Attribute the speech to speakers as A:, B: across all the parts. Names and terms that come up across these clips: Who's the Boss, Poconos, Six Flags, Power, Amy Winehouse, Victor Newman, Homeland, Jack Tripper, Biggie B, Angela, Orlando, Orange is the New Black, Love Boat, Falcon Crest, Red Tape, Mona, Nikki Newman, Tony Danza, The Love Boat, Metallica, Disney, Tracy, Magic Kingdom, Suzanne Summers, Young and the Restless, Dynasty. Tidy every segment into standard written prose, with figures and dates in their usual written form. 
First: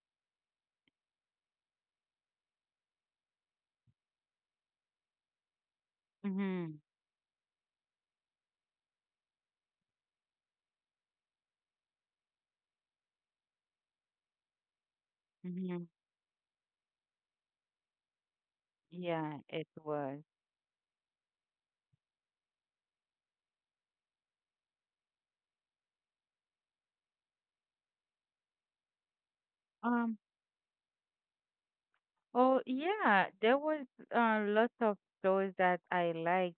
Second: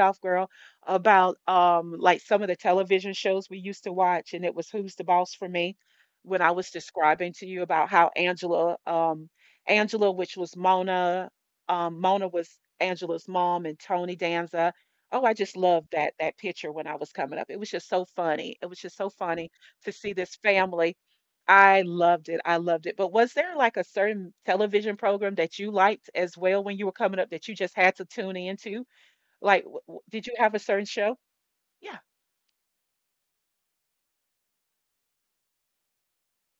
A: off, girl, about like some of the television shows we used to watch. And it was Who's the Boss for Me when I was
B: Mhm.
A: describing to you about how Angela, which was Mona, Mona was Angela's mom and Tony Danza. Oh, I just
B: Mhm.
A: loved that picture when I was coming up. It was just so funny. It was just so
B: Yeah,
A: funny
B: it
A: to see
B: was.
A: this family. I loved it, but was there, like, a certain television program that you liked as well when you were coming up that you just had to tune into? Like, w w
B: Um,
A: did you have a certain show? Yeah,
B: Oh yeah, there was lots of shows that I liked.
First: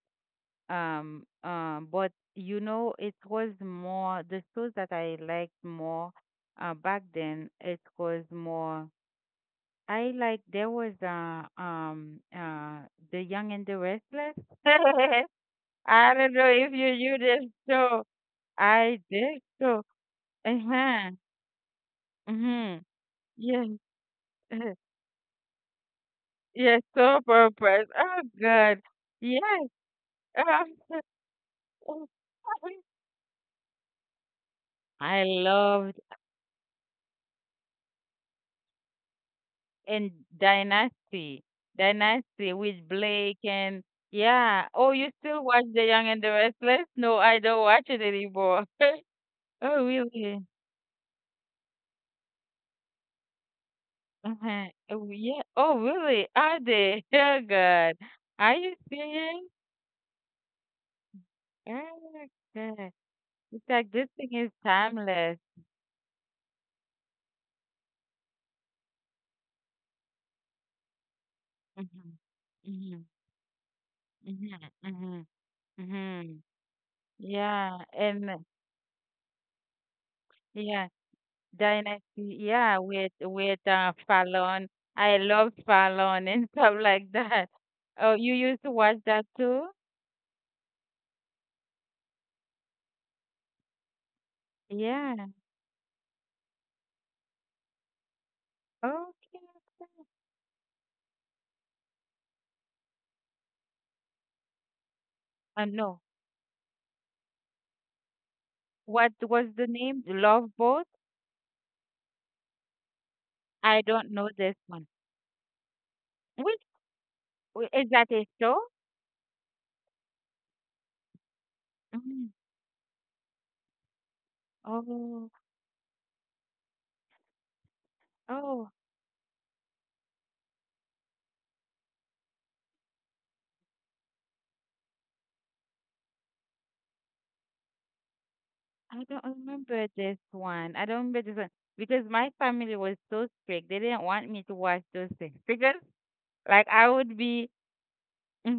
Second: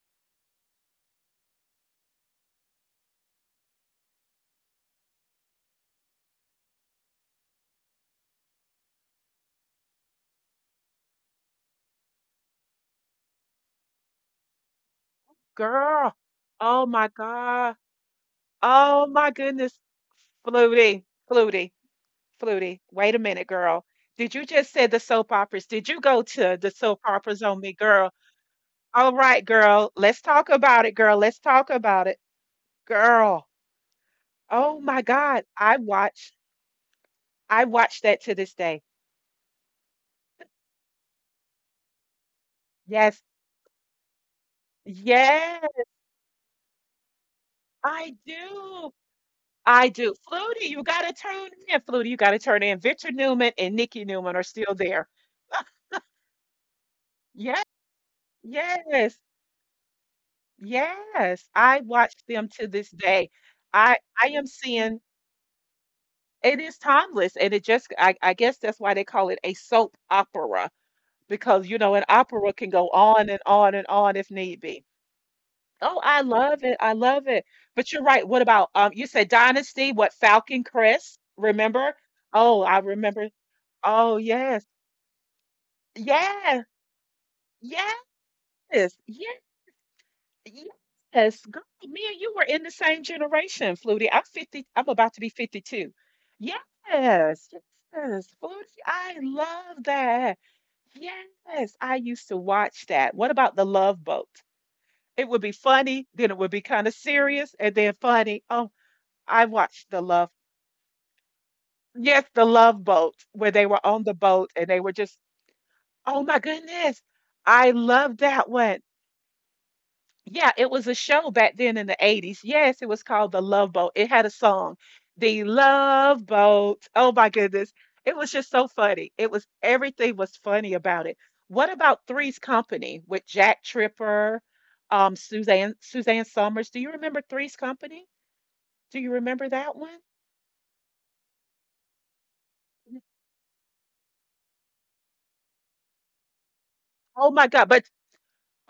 B: But you know, it was more the shows that I liked more back then. It was more. I like there was The Young and the Restless.
A: girl.
B: I don't know if
A: Oh
B: you
A: my
B: knew this
A: god.
B: show. I
A: Oh my
B: did
A: goodness.
B: so.
A: Flutie,
B: Uh-huh.
A: Flutie, Flutie.
B: Mhm.
A: Wait a minute,
B: Yes.
A: girl. Did you just say the soap operas? Did you go to the
B: Yes,
A: soap
B: so
A: operas on me,
B: purpose.
A: girl?
B: Oh, God.
A: All right,
B: Yes.
A: girl. Let's talk about it,
B: um,
A: girl. Let's talk about it. Girl. Oh my
B: I
A: god.
B: loved
A: I watch that to this day.
B: and Dynasty, Dynasty with
A: Yes.
B: Blake and yeah. Oh, you still watch
A: Yes,
B: The Young and the Restless? No, I don't watch it
A: I
B: anymore.
A: do.
B: Oh,
A: I do.
B: really?
A: Flutie, you got to turn in. Flutie, you got to turn in. Victor Newman and Nikki Newman are
B: Uh-huh.
A: still there.
B: Oh, yeah. Oh, really? Are they? Oh,
A: Yes,
B: God. Are you
A: yes,
B: serious?
A: yes. I watch
B: Oh,
A: them to this
B: God.
A: day.
B: It's like
A: I
B: this
A: I
B: thing
A: am
B: is
A: seeing
B: timeless.
A: it is timeless, and it just I guess that's why they call it a soap opera because you know an
B: Mm-hmm.
A: opera can go
B: Mm-hmm.
A: on and on and on if need
B: Mm-hmm.
A: be.
B: Mm-hmm.
A: Oh, I
B: Mm-hmm.
A: love it. I love it.
B: Yeah,
A: But you're right. What
B: and
A: about you said Dynasty, what Falcon
B: yeah,
A: Crest, remember?
B: Dynasty,
A: Oh, I
B: yeah, with
A: remember.
B: with uh
A: Oh, yes.
B: Fallon. I love Fallon and
A: Yes.
B: stuff like that.
A: Yes.
B: Oh, you used to watch that
A: Yes.
B: too?
A: Yes. Girl, me and you were in the same generation, Flutie. I'm 50, I'm about to be
B: Yeah.
A: 52. Yes. Yes. Flutie, I
B: Okay.
A: love that. Yes. I used to watch that. What about The Love Boat? It would be funny,
B: No.
A: then it would be kind of serious, and then funny. Oh
B: What
A: I
B: was the
A: watched the
B: name?
A: Love
B: Love Boat?
A: Yes, the Love Boat, where they were
B: I
A: on the
B: don't know
A: boat and
B: this
A: they were
B: one.
A: just, oh my
B: Which
A: goodness, I
B: is
A: love
B: that a
A: that
B: show?
A: one. Yeah, it was a show back then in the
B: Mm.
A: 80s. Yes, it was called The Love Boat. It had a song,
B: Oh,
A: The Love Boat. Oh my goodness. It was just so
B: oh,
A: funny. It was everything was funny about it. What about Three's Company with Jack Tripper, Suzanne Summers? Do you remember Three's Company? Do you
B: I don't
A: remember that
B: remember
A: one?
B: this one. I don't remember this one because my family was so strict. They didn't want me to watch those things because like I would
A: Oh my
B: be.
A: God. But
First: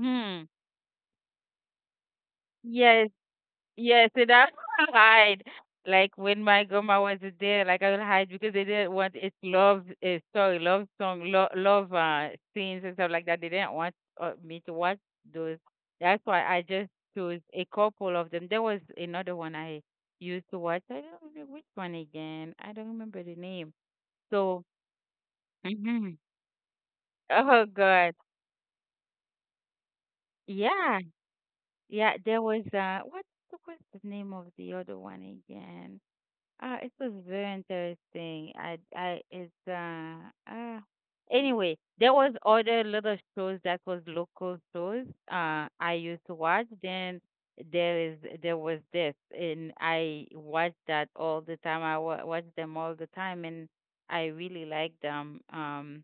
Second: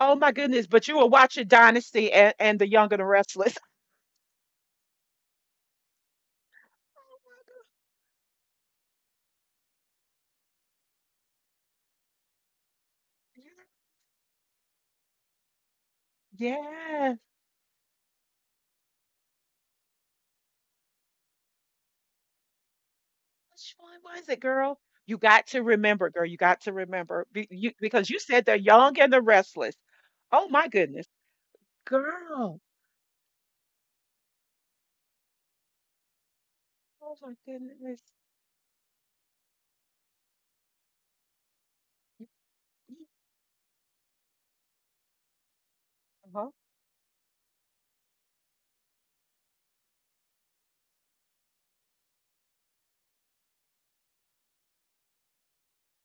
A: oh my goodness, but you were watching Dynasty and the Young and the
B: Yes,
A: Restless.
B: yes, and I hide. Like when my grandma wasn't there, like I would hide because they didn't want it's love, story, love song, love scenes and stuff like that. They didn't want me to watch those. That's why I just
A: Yeah.
B: chose a couple of them. There was another one I used to watch. I don't know which one again. I don't remember the name.
A: Which one was it,
B: So,
A: girl? You got to remember,
B: hmm
A: girl. You got to remember.
B: oh
A: Because
B: God,
A: you said the Young and the Restless. Oh my
B: yeah,
A: goodness.
B: yeah. There
A: Girl.
B: was what's the name of the other one again? It was
A: Oh my
B: very
A: goodness.
B: interesting. It's, uh, anyway, there
A: Y-
B: was other
A: y-
B: little shows that was local shows. I used to
A: Uh-huh.
B: watch. Then there was this, and I watched that all the time. Watched them all the time, and I really liked them.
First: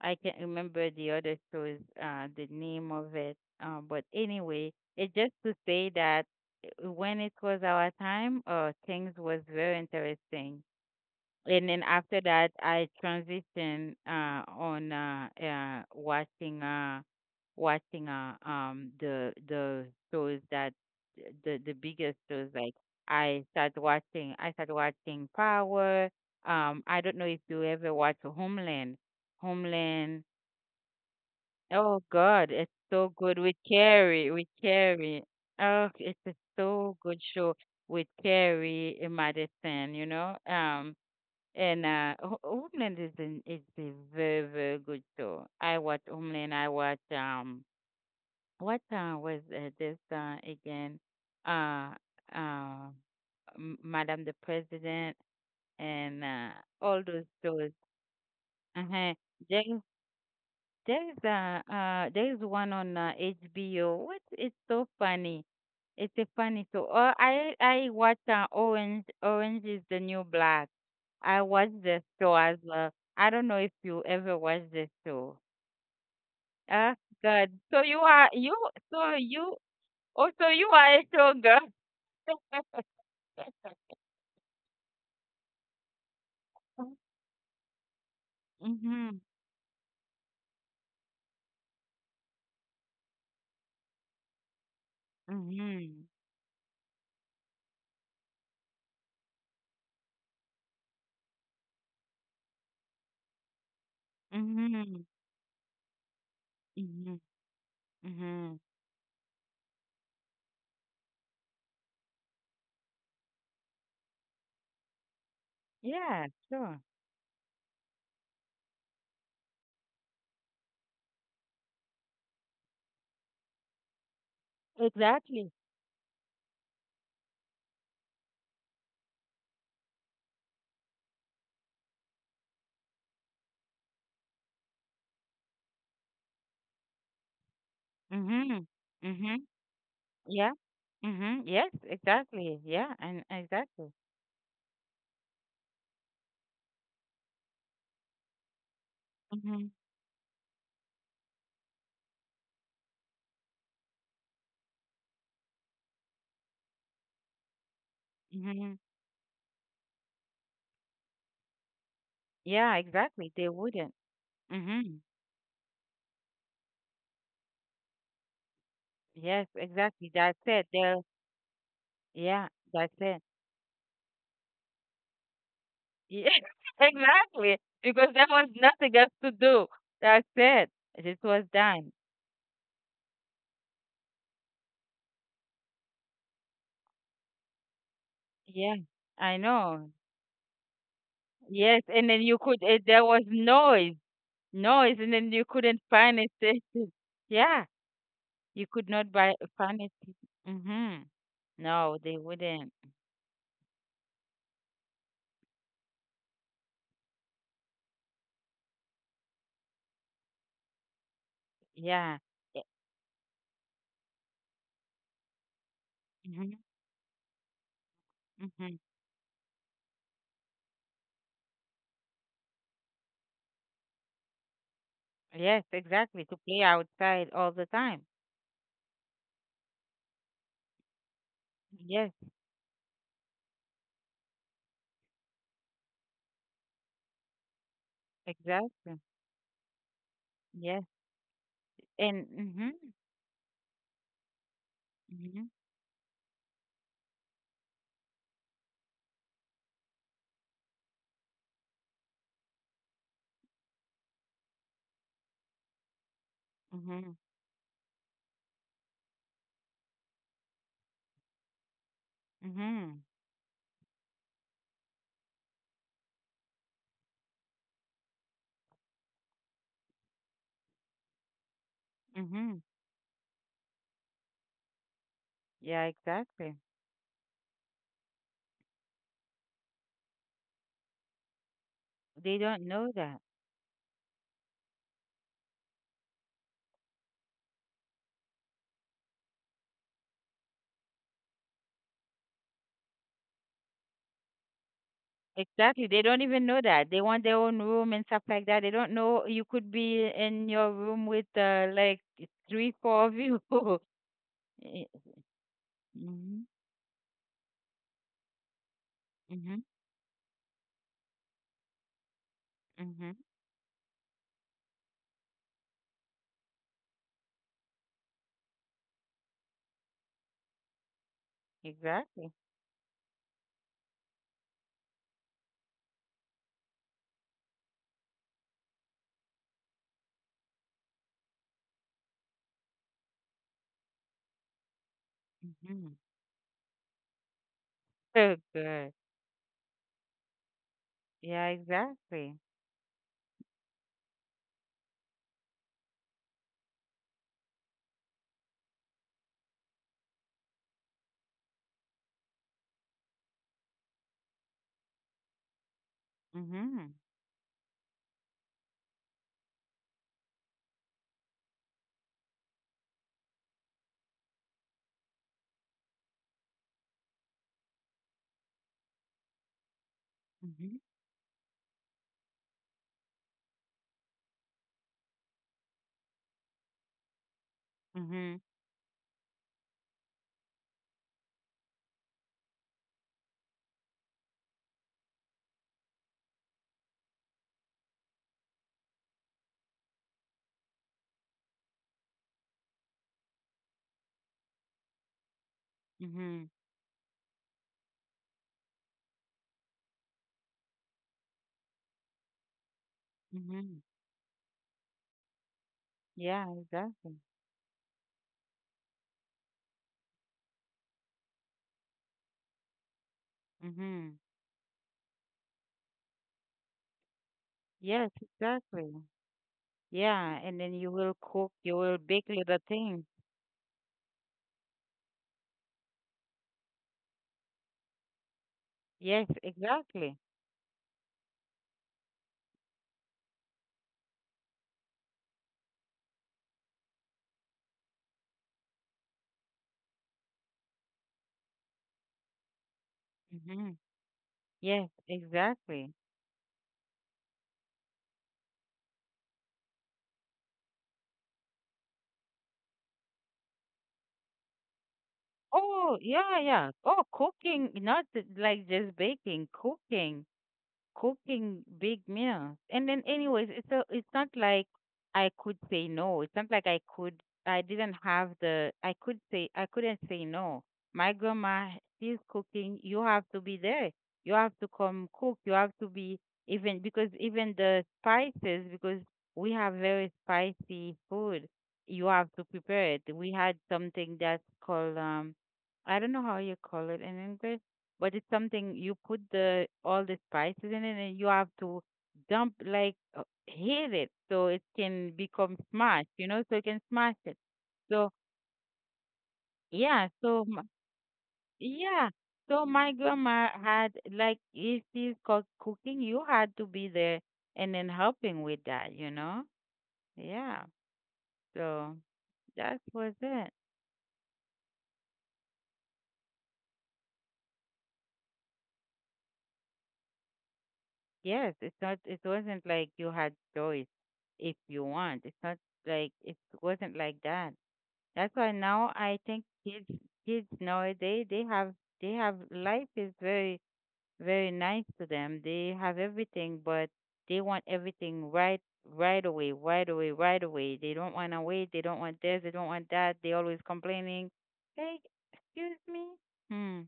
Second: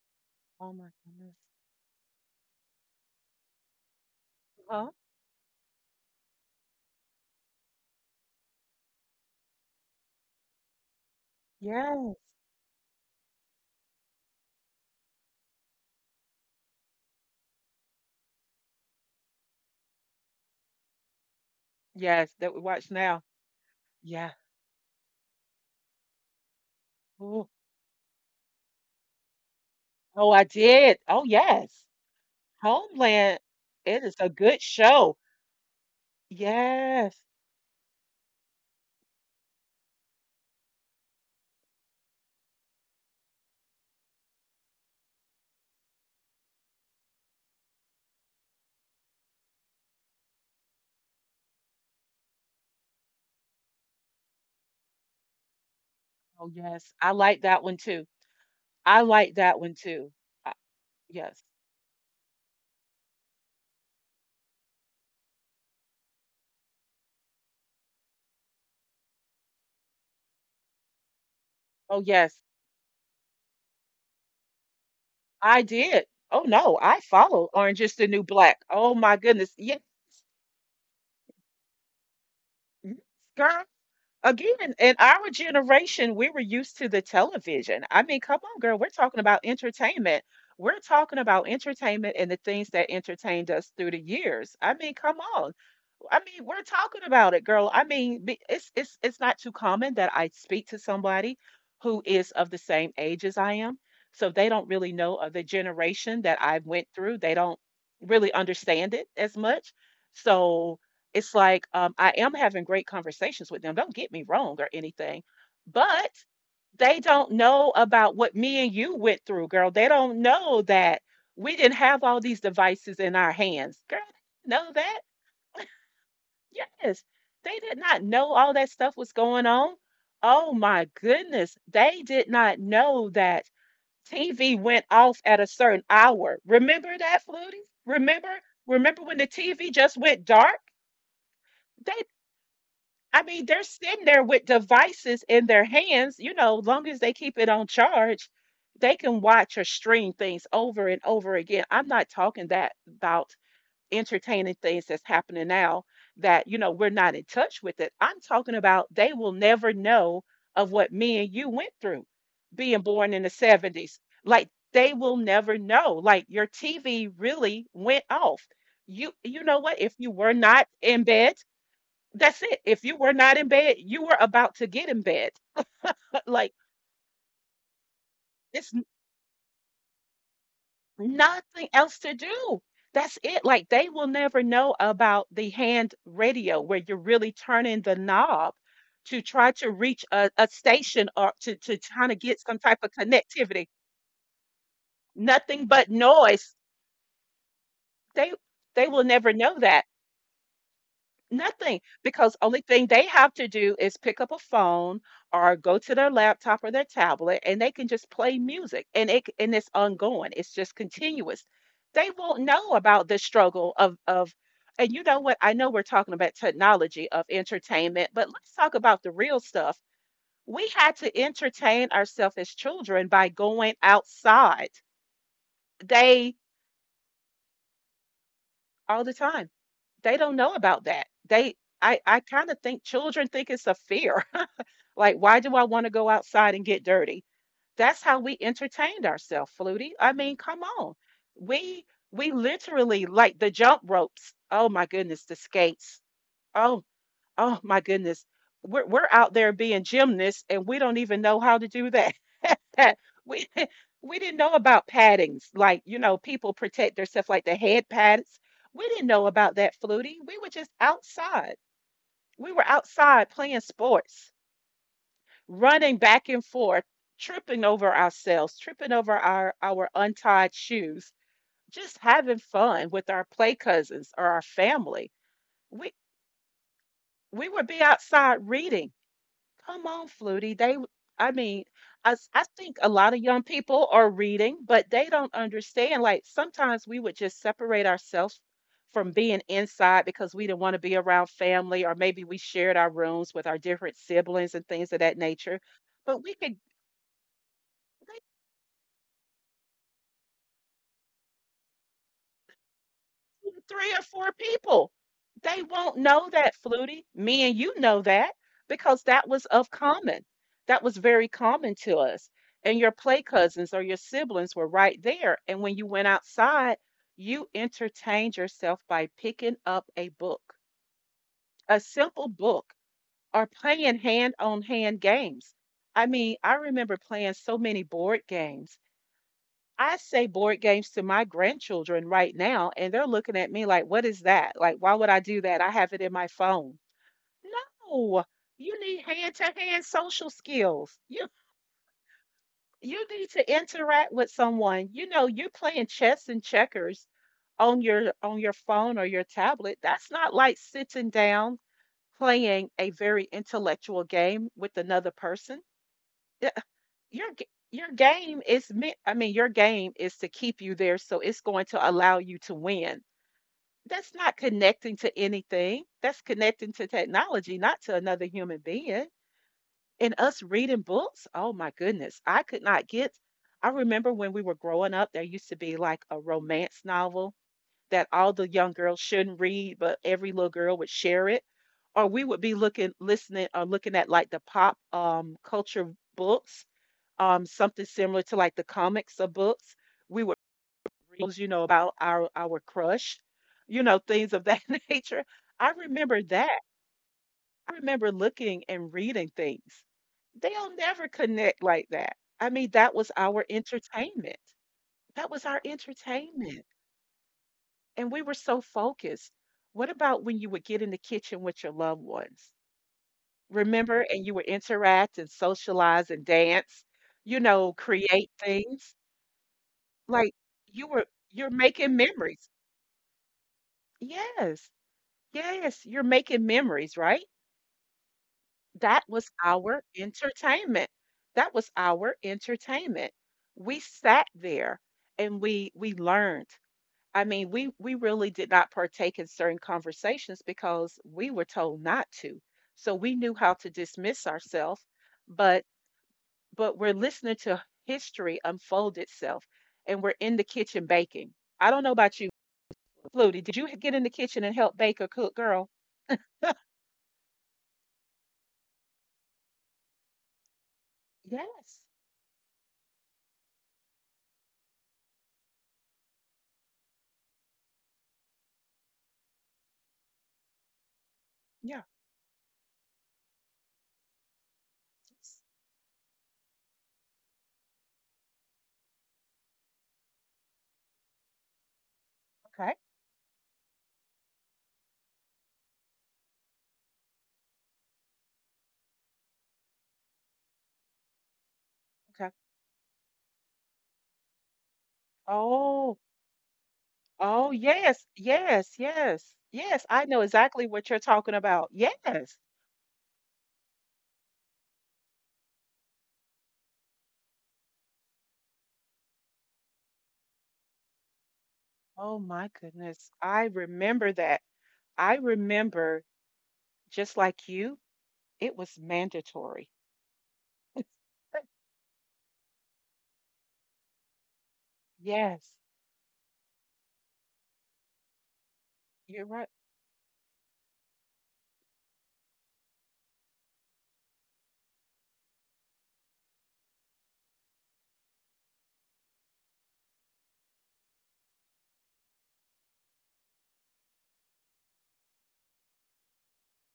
B: I can't
A: Oh my
B: remember the
A: goodness.
B: other shows, the name of it. But anyway,
A: Huh?
B: it's just to say that when it was our time, things was very interesting. And then
A: Yes.
B: after that, I transitioned on watching watching the shows that the biggest
A: Yes,
B: shows
A: that we
B: like
A: watch now. Yeah.
B: I started watching Power. I don't know if
A: Ooh.
B: you ever watch Homeland. Homeland.
A: Oh, I did. Oh yes.
B: Oh God, it's so good
A: Homeland.
B: with
A: It is
B: Carrie,
A: a
B: with
A: good show.
B: Carrie. Oh, it's a so good
A: Yes.
B: show with Carrie and Madison, you know. And Homeland it's a very very good show. I watch Homeland. I watch what was this again? Uh, uh, Madame the President and
A: Oh yes.
B: all
A: I
B: those
A: like that
B: shows.
A: one too. I
B: Uh-huh.
A: like that one too. I,
B: There's a
A: yes.
B: uh, there's one on HBO. What is so funny? It's a funny show. I watch Orange is the New Black. I watch the
A: Oh,
B: show
A: yes.
B: as well. I don't know if you ever watched the show.
A: I did. Oh, no.
B: Ah,
A: I follow
B: good. So
A: Orange
B: you
A: is the New
B: are you.
A: Black. Oh,
B: So
A: my
B: you.
A: goodness. Yes.
B: Oh, so you are a show girl.
A: Yes, girl. Again, in our generation, we were used to the television. I mean, come on, girl, we're
B: Mhm.
A: talking about entertainment. We're talking about entertainment and the things that entertained us through the years. I mean, come on.
B: Mhm.
A: I mean, we're talking about it, girl. I mean, it's not too common that I speak to somebody who is of the same age as I am, so they don't really
B: Mhm.
A: know of the generation that I went
B: Mhm.
A: through. They don't really
B: Mhm.
A: understand it as much. So it's like I am having great conversations with them. Don't get me wrong or anything, but
B: Yeah. Sure.
A: they don't know about what me and you went through, girl. They don't know that we didn't have all these devices in our hands, girl. They didn't know that?
B: Exactly.
A: Yes, they did not know all that stuff was going on. Oh my goodness, they did not know that TV went off at a certain hour. Remember that, Flutie? Remember?
B: Mhm.
A: Remember when the
B: Mhm.
A: TV just went
B: Yeah.
A: dark?
B: Mm-hmm. Yes,
A: They.
B: exactly. Yeah, and
A: I mean, they're
B: exactly.
A: sitting there with devices in their hands, you know, long as they keep it on charge, they can watch
B: Mm-hmm.
A: or stream things over and over again. I'm not talking that about entertaining things that's happening now that, you know, we're not in touch with it. I'm talking
B: Mm-hmm.
A: about they will never know of what me and you went through
B: Yeah,
A: being born
B: exactly.
A: in the
B: They wouldn't.
A: 70s. Like
B: Mm-hmm.
A: they will never know. Like your TV really went off.
B: Yes,
A: You know what? If
B: exactly.
A: you
B: That's
A: were
B: it.
A: not
B: They're,
A: in bed,
B: yeah,
A: that's it. If
B: that's
A: you were
B: it.
A: not in bed, you were about to get in bed.
B: Yeah,
A: But like,
B: exactly. Because there was
A: it's n-
B: nothing else to do. That's it. This was
A: nothing
B: done.
A: else to do. That's it. Like, they will never know about the hand radio where you're really turning the knob
B: Yeah,
A: to
B: I
A: try to
B: know.
A: reach a station or
B: Yes,
A: to
B: and
A: kind
B: then
A: of
B: you
A: get
B: could,
A: some type of
B: there was
A: connectivity.
B: noise, and then you
A: Nothing
B: couldn't
A: but
B: find
A: noise.
B: it. Yeah,
A: They
B: you could
A: they
B: not
A: will never know
B: find it.
A: that.
B: Mm-hmm.
A: Nothing,
B: No, they
A: because only
B: wouldn't.
A: thing they have to do is pick up a phone or go to their laptop or their tablet, and they can just play music, and it's ongoing. It's just continuous.
B: Yeah.
A: They won't
B: Yeah.
A: know about the struggle and you know what? I know we're talking about
B: Mhm.
A: technology of entertainment, but let's
B: Mhm.
A: talk about the real stuff. We had to entertain ourselves as children by going outside.
B: Yes, exactly. To
A: They
B: play outside all the time.
A: all the time. They don't know about that.
B: Yes,
A: I kind of think children think it's a fear. Like, why do I want to go outside and get dirty? That's how we
B: exactly.
A: entertained ourselves, Flutie. I mean, come
B: Yes.
A: on. We
B: And
A: we
B: mhm.
A: literally like the jump ropes. Oh my goodness, the
B: Mhm.
A: skates. Oh, oh my goodness. We're out there being gymnasts and we don't even know how to do that. we we didn't know about paddings. Like, you know, people protect
B: Mhm.
A: themselves like the head pads. We didn't know about that, Flutie. We were just outside. We were
B: Mhm.
A: outside playing sports, running back and forth, tripping over ourselves, tripping over our untied shoes, just having
B: Mhm.
A: fun with our play cousins or our family.
B: Yeah,
A: We
B: exactly.
A: we would be outside reading. Come on, Flutie. I mean,
B: They
A: I
B: don't
A: think
B: know
A: a lot
B: that.
A: of young people are reading, but they don't understand. Like sometimes we would just separate ourselves from being inside because we didn't want to be around family, or maybe we shared our rooms with our different siblings and things of that nature.
B: Exactly. They don't
A: But we
B: even know
A: could
B: that. They want their own room and stuff like that. They don't know you could be in your room with like three, four of you.
A: three or four
B: Eh,
A: people. They won't know
B: mhm.
A: that, Flutie. Me and you know that because that was
B: Mhm.
A: of common. That was very common to us. And your
B: Mhm.
A: play cousins or your siblings were right there. And when you went outside, you entertained yourself by picking up a book, a
B: Exactly.
A: simple book, or playing hand on hand games. I mean, I remember playing so many board games I say board games to my grandchildren right now, and they're looking at me like, what is that? Like, why would I do that? I
B: Mhm.
A: have it in my phone. No,
B: So
A: you
B: good.
A: need hand-to-hand social skills.
B: Yeah, exactly.
A: You need to interact with someone. You know, you're playing chess and checkers on your phone or your tablet. That's not like sitting down playing a very intellectual game with another person.
B: Mhm.
A: Your game is meant I mean your game is to keep you there, so it's going to allow you to win. That's not connecting to anything. That's connecting to technology, not to another human being. And us
B: Mhm.
A: reading books, oh my goodness, I could not get I remember when we were growing up there used to be like a romance novel that
B: Mhm.
A: all the young girls shouldn't read, but every little girl would share it, or we would be looking listening or looking at like the pop culture books, something similar to like the comics or books. We would reels, you know, about our crush, you know, things of that nature. I
B: Mhm.
A: remember that. I remember looking and reading things. They'll never connect like that. I mean, that was
B: Mhm.
A: our entertainment. That was our
B: Yeah,
A: entertainment.
B: exactly.
A: And we were so focused. What about when you would get in the kitchen with your loved ones?
B: Mhm.
A: Remember, and you would interact and socialize and dance, you know,
B: Yes,
A: create
B: exactly.
A: things
B: Yeah, and
A: like
B: then you will
A: you were
B: cook, you
A: you're
B: will bake
A: making
B: little
A: memories.
B: things.
A: Yes. Yes, you're making memories, right?
B: Yes,
A: That was our
B: exactly.
A: entertainment. That was our entertainment. We sat there and we learned. I mean, we really did not partake in certain conversations because we were told not to. So we knew how
B: Mm-hmm.
A: to dismiss ourselves,
B: Yes,
A: but
B: exactly.
A: we're listening to history unfold itself and we're in the kitchen baking. I don't know about you. Flutie, did you get in the kitchen and help bake or cook, girl?
B: Oh, yeah, yeah. Oh, cooking, not like just baking, cooking, cooking
A: Yes.
B: big meals. And then anyways, it's not like I could say no. It's not like I didn't have the I couldn't say no. My grandma,
A: Yeah.
B: she's cooking, you have to be there. You have to come cook.
A: Yes.
B: You have to be, even because even the spices, because we have very spicy food. You have to
A: Okay.
B: prepare it. We had something that's called, I don't know how you call it in English, but it's something you put the all the spices in it, and you have to
A: Okay.
B: dump like heat it so it can become smashed,
A: Oh,
B: you know, so you can smash it.
A: oh,
B: So
A: yes. Yes. Yes. Yes.
B: yeah,
A: I know exactly what you're talking about.
B: yeah
A: Yes.
B: so my grandma had, like, if she's cooking, you had to be there, and then helping with that, you know. Yeah, so
A: Oh, my
B: that was
A: goodness.
B: it.
A: I remember that. I remember, just like you, it was mandatory.
B: Yes, it's not, it wasn't like you had choice, if you want.
A: Yes.
B: It wasn't like that. That's why now I
A: You're
B: think
A: right.
B: kids nowadays, they have, life is very very nice to them. They have everything, but they want everything right away, right away, right away. They don't want to wait, they don't want this, they don't want that. They always complaining. Hey, excuse me. Hmm.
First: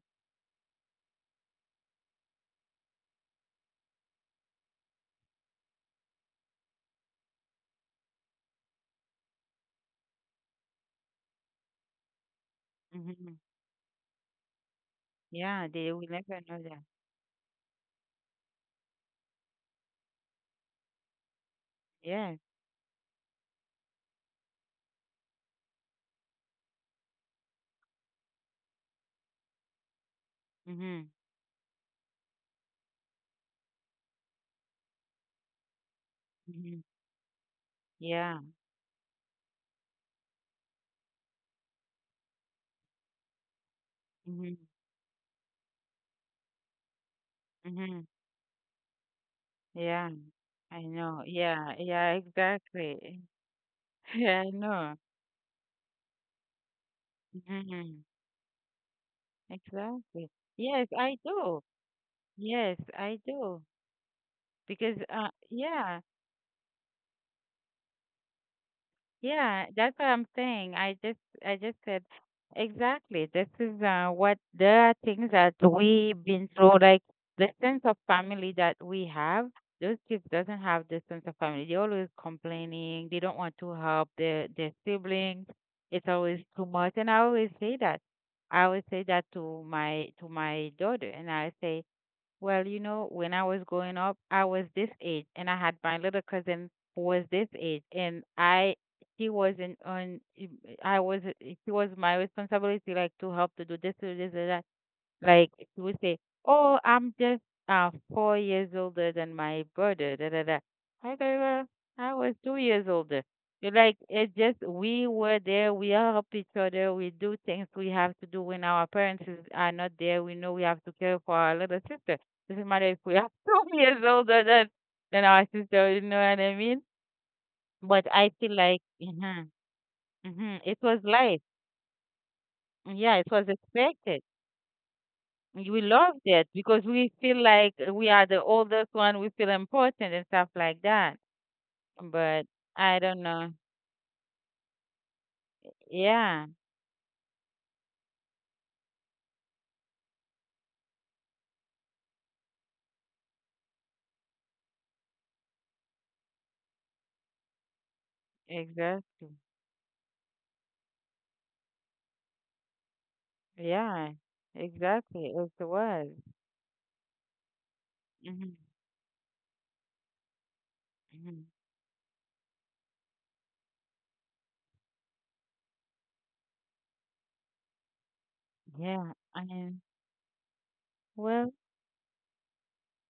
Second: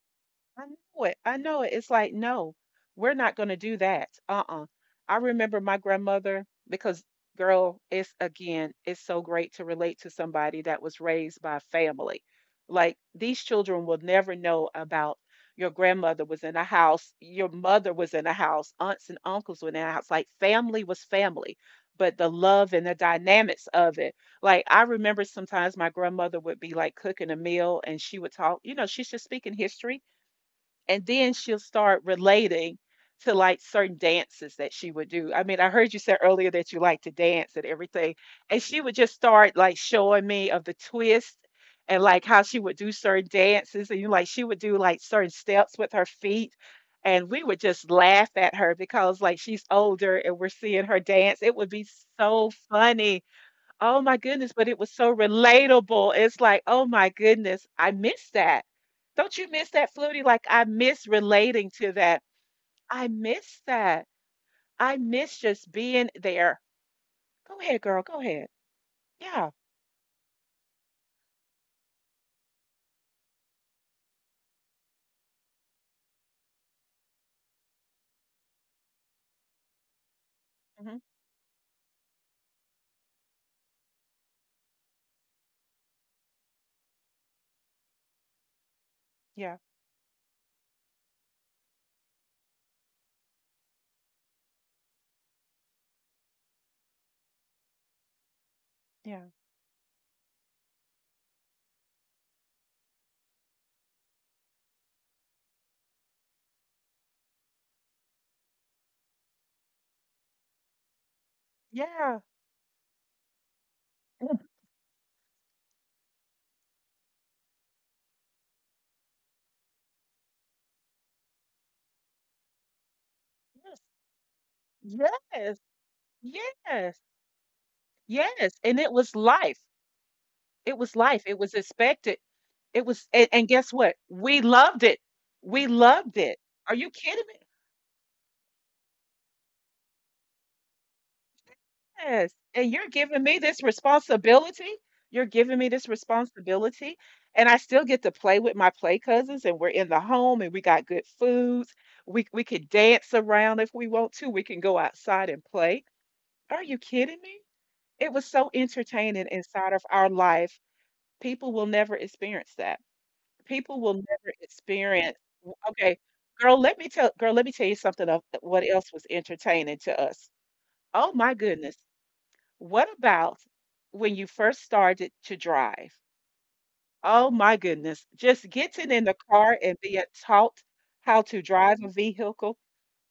A: I know it. I know it. It's like, no, we're not going to do that. Uh-uh. I remember my grandmother because, girl, it's again, it's so great to relate to somebody that was raised by family. Like
B: Mm-hmm.
A: these children will never know about
B: Yeah,
A: your
B: they will
A: grandmother
B: never
A: was in
B: know
A: a
B: that.
A: house, your mother was in a house, aunts and uncles were in a house. Like family was family, but the
B: Yeah.
A: love and the dynamics of it. Like I remember sometimes my grandmother would be like cooking a meal and she would talk, you know, she's just speaking history and
B: Mhm.
A: then she'll start relating to like certain dances that she would do. I mean, I heard you say earlier that you
B: Mhm.
A: like to dance and everything,
B: Yeah.
A: and she would just start like showing me of the twist and like how she would do certain dances and you like she
B: Mhm.
A: would do like certain steps with her feet. And we would just
B: Mhm.
A: laugh at her because like she's
B: Yeah.
A: older and we're
B: I
A: seeing her
B: know.
A: dance. It would
B: Yeah.
A: be
B: Yeah,
A: so funny.
B: exactly.
A: Oh my
B: Yeah,
A: goodness,
B: I
A: but it was
B: know.
A: so relatable. It's like, oh my goodness, I
B: Mhm.
A: miss that. Don't you miss that, Flutie?
B: Exactly.
A: Like, I
B: Yes,
A: miss
B: I
A: relating
B: do.
A: to that.
B: Yes,
A: I
B: I
A: miss
B: do.
A: that. I
B: Because
A: miss just
B: yeah,
A: being there. Go ahead, girl. Go ahead. Yeah.
B: yeah, that's what I'm saying. I just said exactly. This is what the things that we've been through, like the sense of family that we have. Those kids doesn't have
A: Hmm.
B: the sense of family. They're always complaining. They don't want to help their siblings. It's always too much. And I always say that. I always say that
A: Yeah.
B: to my daughter, and I say, well, you know, when I was growing up, I was this age, and I had my little cousin who was this age, and I
A: Yeah.
B: she wasn't on. I was. It was my responsibility, like to help, to do this, to do this, to that. Like she would say, "Oh, I'm just 4 years older than my brother." Da da da. I go, well,
A: Yeah.
B: I was 2 years older. You're. Like,
A: Mm.
B: it just, we were there. We help each other. We do things we have to do when our parents are not there. We know we have to care for our little sister. Doesn't matter if we are 2 years older than our
A: Yes.
B: sister. You know what
A: Yes.
B: I mean?
A: Yes.
B: But I
A: Yes.
B: feel
A: And
B: like,
A: it was life. It
B: it
A: was
B: was
A: life. It
B: life.
A: was expected. It was,
B: Yeah,
A: and,
B: it
A: and
B: was
A: guess what?
B: expected.
A: We loved it. We
B: We
A: loved
B: love
A: it.
B: that
A: Are
B: because
A: you
B: we
A: kidding
B: feel
A: me?
B: like we are the oldest one. We feel important and stuff like that.
A: Yes,
B: But
A: and you're
B: I
A: giving
B: don't
A: me
B: know.
A: this responsibility. You're giving me this
B: Yeah,
A: responsibility, and I still get to play with my play cousins, and we're in the home, and we got good foods. We could dance around if we want to. We can go outside and play. Are you kidding me? It was so entertaining
B: exactly.
A: inside of our life. People will never experience that. People will
B: Yeah,
A: never experience.
B: exactly. It
A: Okay,
B: was.
A: girl, let me tell girl, let me tell you something of
B: Hmm.
A: what else was entertaining to us. Oh my
B: Hmm.
A: goodness. What about when you first started to drive? Oh my goodness, just getting in the
B: Yeah.
A: car and
B: And
A: being taught how to
B: well,
A: drive a vehicle.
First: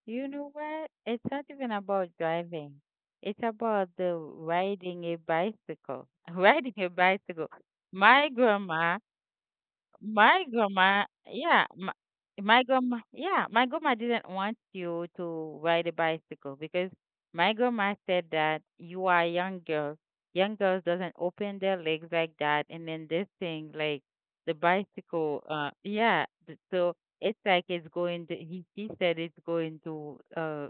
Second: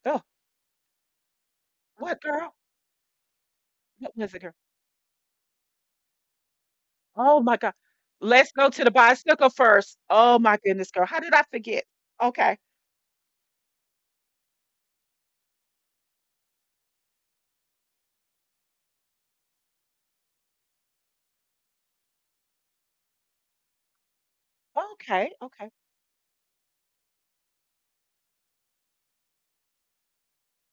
A: Oh,
B: you know what? It's not even about
A: what girl?
B: driving. It's about the
A: What was it, girl?
B: riding a bicycle. Riding a
A: Oh
B: bicycle.
A: my God.
B: My
A: Let's go to the
B: grandma
A: bicycle first. Oh
B: My
A: my goodness,
B: grandma,
A: girl. How did I
B: yeah,
A: forget?
B: my,
A: Okay.
B: my grandma didn't want you to ride a bicycle because my grandma said that you are a young girl. Young girls doesn't open their legs like that, and then this thing, like the
A: Okay.
B: bicycle,
A: Okay.
B: yeah. So it's like it's going to, He she said it's going to